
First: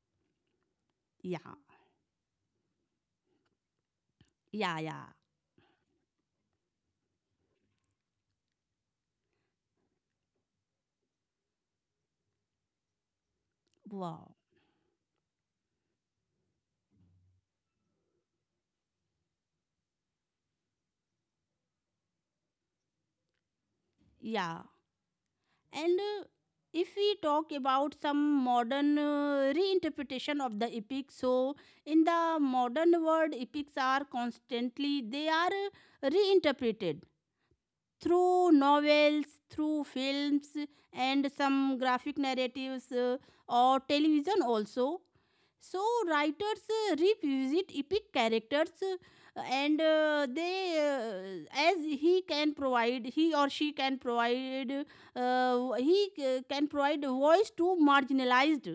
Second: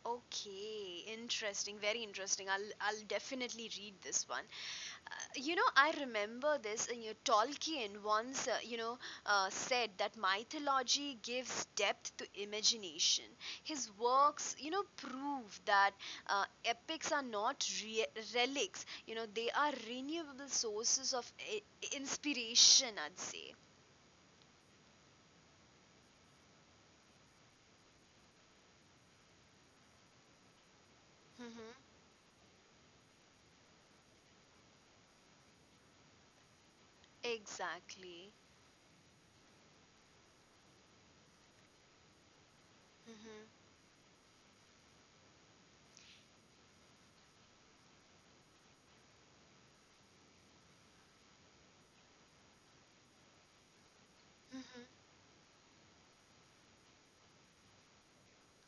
Okay,
Yeah,
interesting, very interesting. I'll definitely read this one.
yeah, yeah.
Uh, I remember this. And you know, Tolkien once, said that mythology gives depth to imagination. His
Wow.
works, you know, prove that epics are not relics. You know, they are renewable sources of inspiration, I'd say.
Yeah. And if we talk about some modern reinterpretation of the epic, so
Mm-hmm.
in the modern world, epics are constantly, they are reinterpreted
Exactly.
through novels, through films, and some graphic narratives,
Mm-hmm.
or television also. So writers revisit epic characters, and they as he can provide he or she can provide,
Mm-hmm.
he can provide a voice to marginalized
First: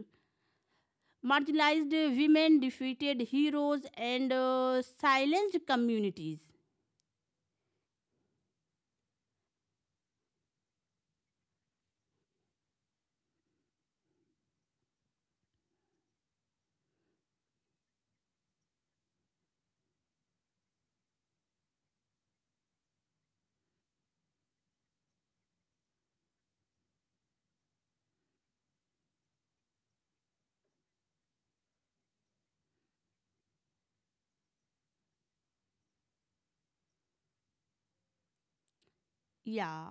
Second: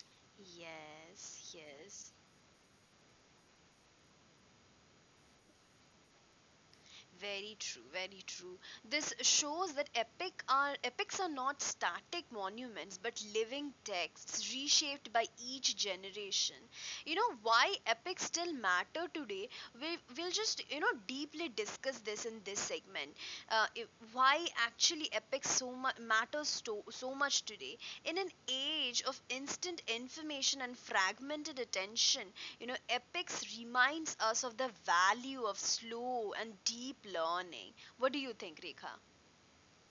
Yes.
marginalized
Yes.
women, defeated heroes, and silenced communities.
Very true, very true. This shows that epics are not static monuments but living texts reshaped by each generation. You know why epics still matter today? We'll just deeply discuss this in this segment. Uh, i- why actually epics so much matters so, so much today in an age of instant information and fragmented attention. You know, epics reminds us of the value of slow and deep learning. What do you think, Rekha?
Yeah.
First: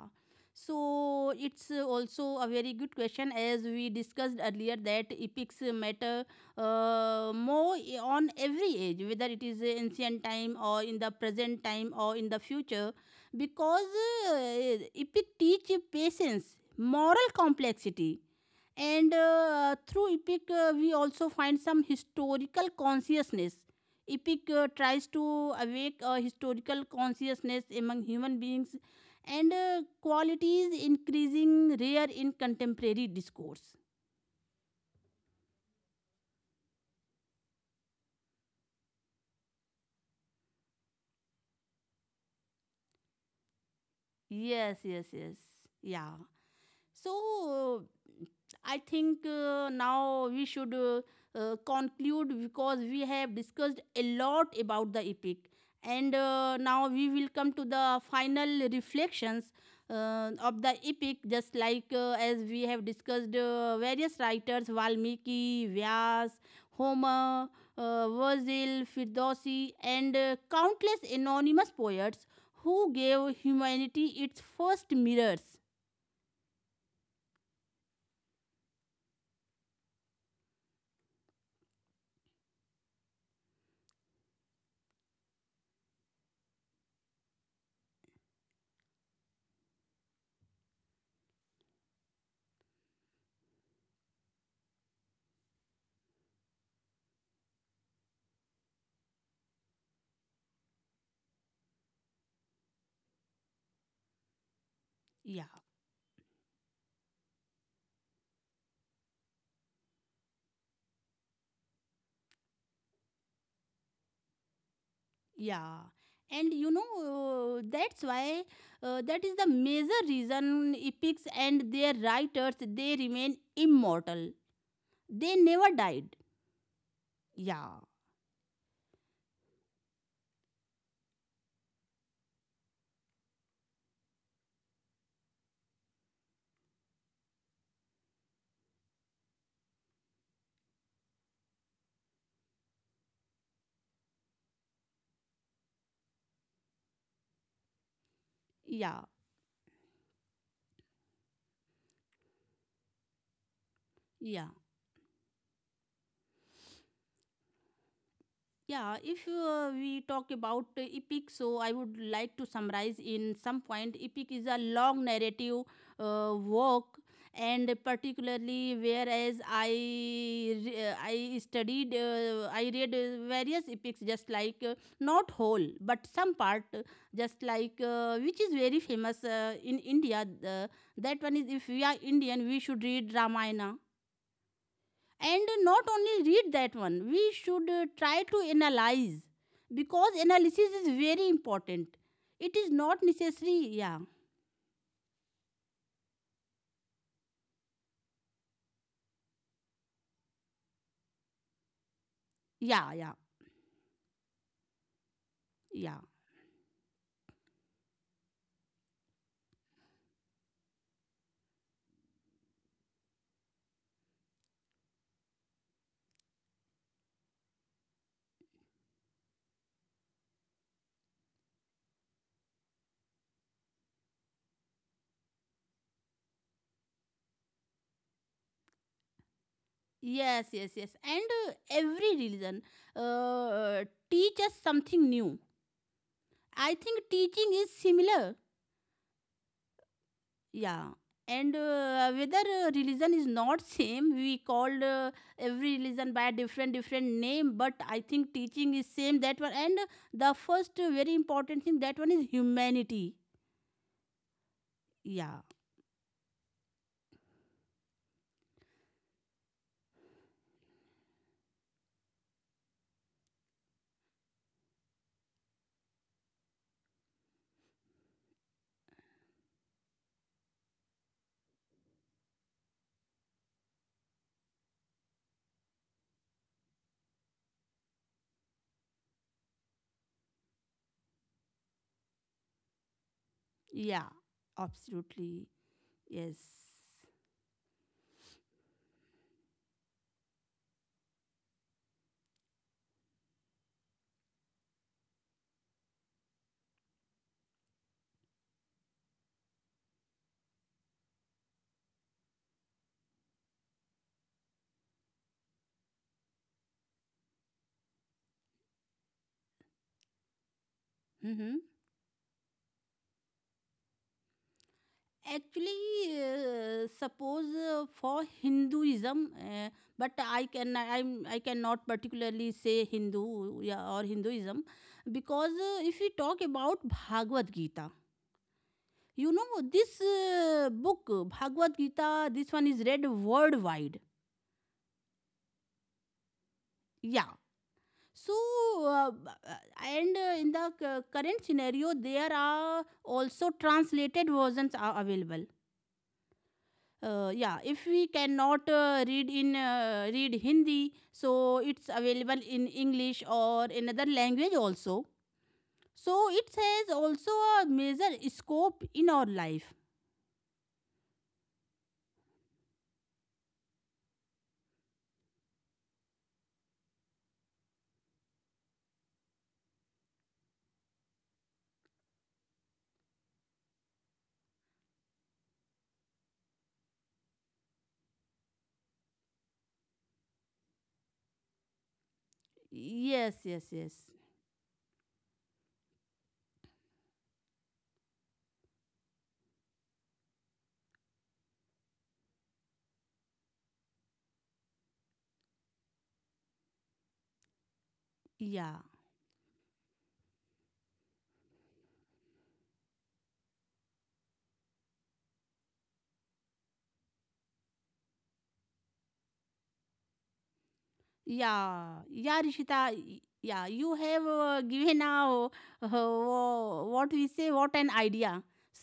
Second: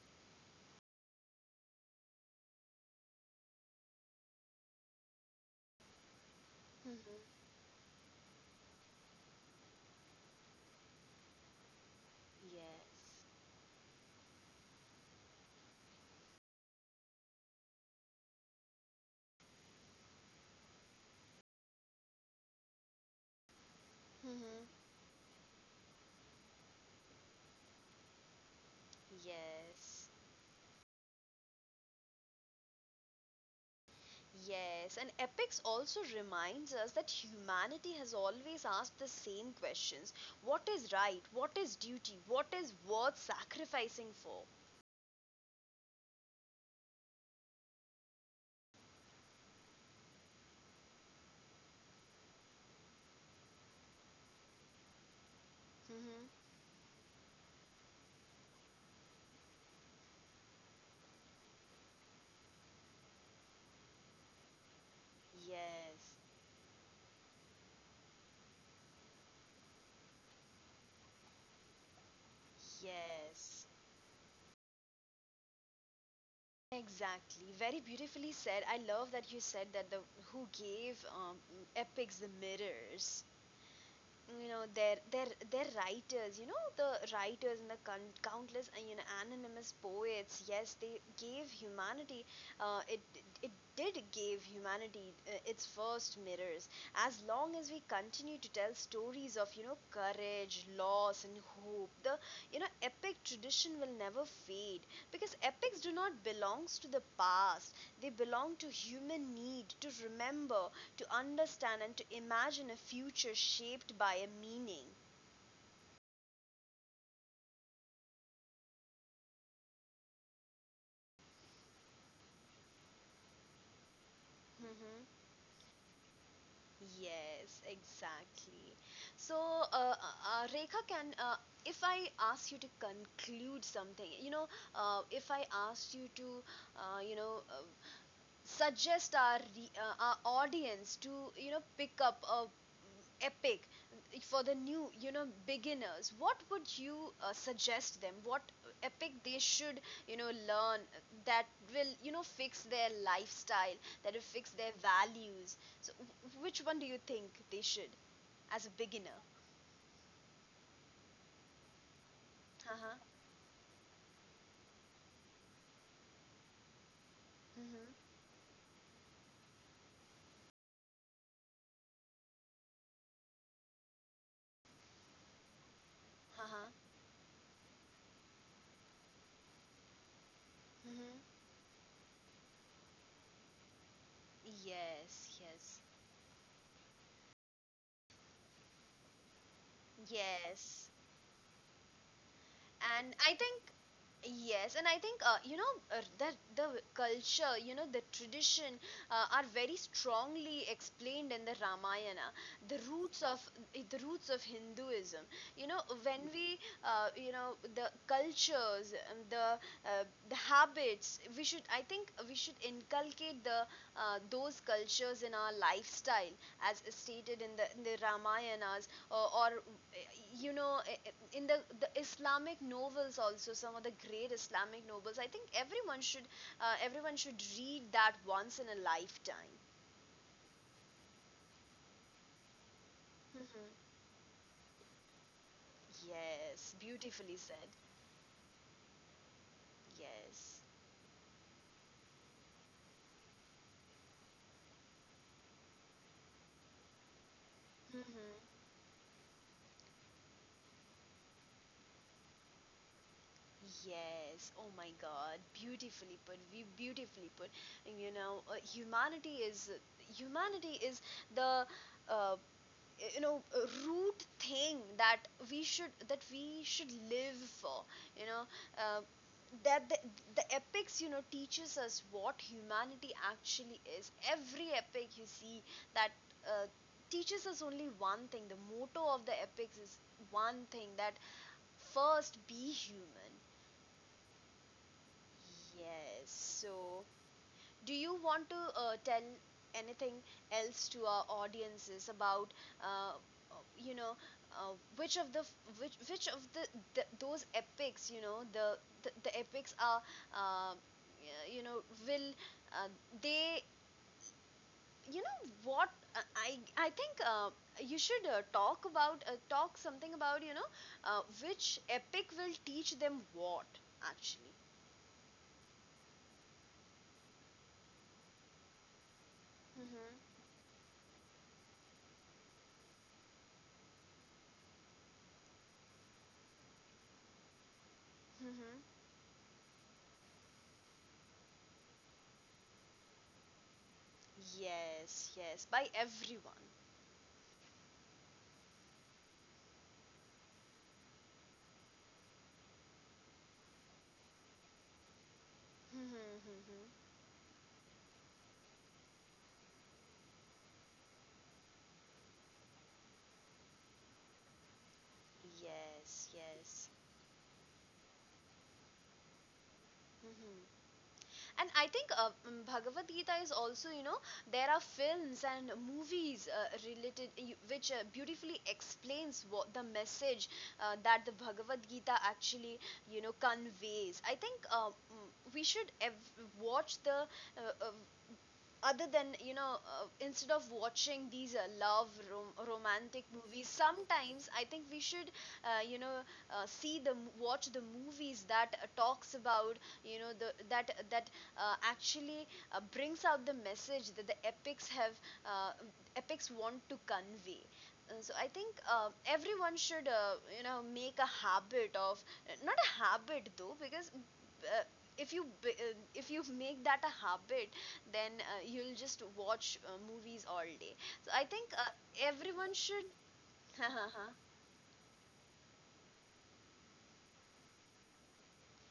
So it's also a very good question, as we discussed earlier, that epics matter uh,
Mm-hmm.
more i- on every age, whether it is ancient time or in the present time or in the future,
Yes.
because uh, epic teach patience, moral complexity, and through epic, we also find some historical consciousness. Epic
Hmm.
tries to awake a historical consciousness among human beings, and
Yes.
qualities increasing rare in contemporary discourse.
Yes, and epics also reminds us that humanity has always asked the same questions. What is right? What is duty? What is worth sacrificing for?
Yes, yes, yes. Yeah. So I think now we should conclude, because we have discussed a lot about the epic, and
Hmm.
now we will come to the final reflections of the epic. Just like, as we have discussed, various writers Valmiki,
Yes.
Vyas, Homer, Virgil, Firdosi, and countless anonymous poets who gave
Yes.
humanity its first mirrors.
Exactly. Very beautifully said. I love that you said that the who gave epics the mirrors. You know their their writers, you know, the writers and the countless anonymous poets. Yes, they gave humanity it, it did give humanity its first mirrors. As long as we continue to tell stories of courage, loss and hope, the epic tradition will never fade, because
Yeah.
epics do not belongs to the past. They belong to human need to remember, to understand and to imagine a future shaped by a meaning.
Yeah, and you know, that's why that is the major reason epics and their writers, they remain immortal.
Hmm.
They never died.
Yes,
Yeah,
exactly. So, Rekha, can, if I ask you to conclude something, you know, if I asked you to, uh, you know, uh, suggest our audience to pick up a epic for the new beginners. What would you suggest them, what
yeah,
epic they should learn that will fix their lifestyle, that will
yeah.
fix their values? So which one do you think they should, as a
Yeah,
beginner?
if we talk about epic, so I would like to summarize
Uh-huh.
in some point. Epic is a long narrative work, and
Mhm.
particularly whereas I re- I studied I read various epics, just like, not whole but some part,
Uh-huh.
just like, which is very famous in India. Uh,
Mhm.
that one is, if we are Indian, we should read Ramayana,
Yes.
and
yes
not only read that one, we should try to analyze, because analysis
yes
is very important. It is not
and I think
necessary. Yeah,
yes and I think the culture, you know, the tradition are very strongly explained in the Ramayana, the
yeah, yeah,
roots of the roots of Hinduism. You know,
yeah.
when we the cultures uh, the habits, we should, I think we should inculcate the those cultures in our lifestyle, as stated in the Ramayanas, or you know in the Islamic novels also. Some of the great Islamic novels, I think everyone should read that once in a lifetime.
Yes, yes, yes. And every religion uh,
Mm-hmm.
teach something new.
Yes,
I think
beautifully
teaching
said.
is similar.
Yes.
Yeah. And whether religion is not same, we called every religion by different different name, but I think
Mm-hmm.
teaching is same, that one. And the first very important thing, that one is humanity.
Yes. Oh my God.
Yeah,
Beautifully put. Be- beautifully put. You know, humanity is the uh, you know root thing that we should, that we should live for, you know uh, that the epics, you know, teaches us what humanity actually is. Every epic you see, that uh, teaches us only one thing. The motto of the epics is one thing, that first be human.
yeah, absolutely.
Yes,
Yes.
so do you want to tell anything else to our audiences about uh, you know which of the which of the those epics, you know, the the epics are uh, you know will uh, they you know what I think you should talk about talk something about, you know,
Mm-hmm.
which epic will teach them what actually.
Actually, suppose, for Hinduism, uh,
Mm-hmm.
but I can I'm I cannot particularly say Hindu, yeah, or Hinduism, because if we talk about Bhagavad Gita,
Mm-hmm.
you know, this book Bhagavad Gita, this one is read worldwide.
Yes, yes, by everyone.
Yeah. So uh, and in the current scenario, there are also translated versions are available,
Mhm, mhm.
yeah, if we cannot read Hindi, so it's available in English or another language also.
Yes,
So it
yes.
has also a major scope in our life.
Mhm. And I think Bhagavad Gita is also, you know, there are films and movies related which beautifully explains what the message that the Bhagavad Gita actually, you know, conveys. I think we should watch the uh, uh, other than instead of watching these love romantic
Yes,
movies
yes, yes.
sometimes. I think we should uh, you know see watch the movies that talks about, you know, the that that actually brings out the message that the epics have uh, epics want to convey. So I think
Yeah,
everyone should make a habit of, not a habit though, because uh, if you b- uh, if you make that a habit then you'll just watch movies all day. So I think
yeah, yeah,
everyone
Rishita.
should.
Yeah,
[laughs]
you have given now, what we say, what an idea.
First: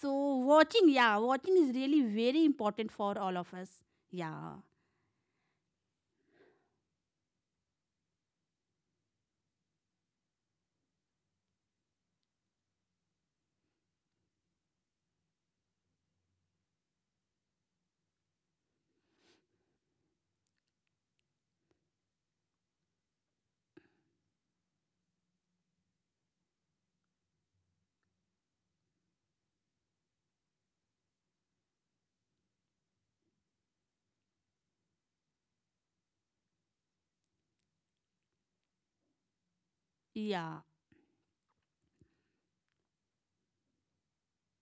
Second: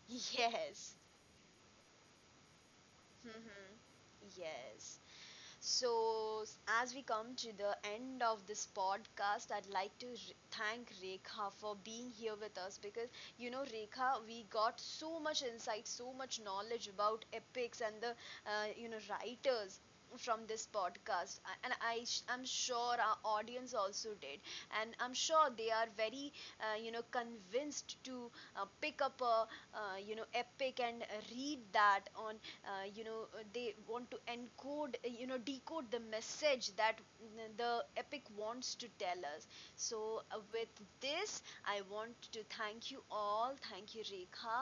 So watching,
Yes.
yeah, watching is really very important for all of us.
[laughs]
Yeah,
Yes. So, as we come to the end of this podcast, I'd like to thank Rekha for being here with us. Because you know, Rekha, we got so much insight, so much knowledge about epics and the writers from this podcast. And I'm sure our audience also did, and I'm sure they are very convinced to pick up a epic and read that on. They want to encode decode the message that the epic wants to tell us. So
yeah.
with this I want to thank you all. Thank you, Rekha,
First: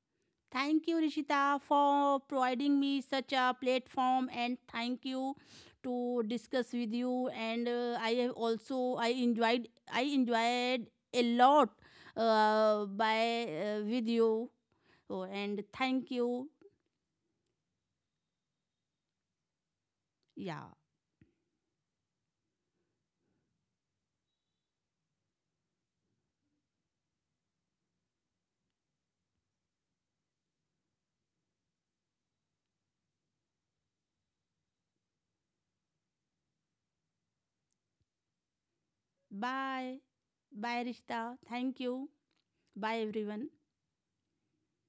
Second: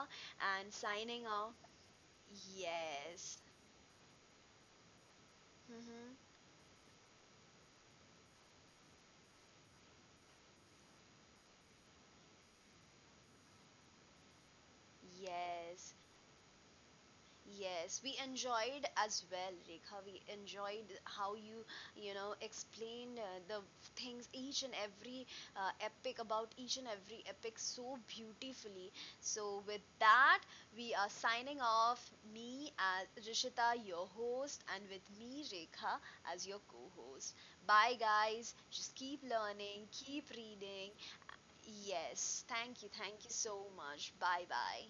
and
Thank you,
signing off.
Rishita, for providing me such
Yes.
a platform, and thank you to
Hmm.
discuss with you. And I have also I enjoyed a lot, by with you. Oh, and
Yes.
thank you.
Yes, we enjoyed as well, Rekha. We
Yeah.
enjoyed how you, you know, explained the things, each and every epic, about each and every epic so beautifully. So, with that, we are signing off. Me as Rishita, your host, and with me, Rekha, as your co host. Bye, guys. Just keep learning,
Bye.
keep
Bye,
reading.
Rishita. Thank you.
Yes,
Bye,
thank you
everyone.
so much. Bye bye.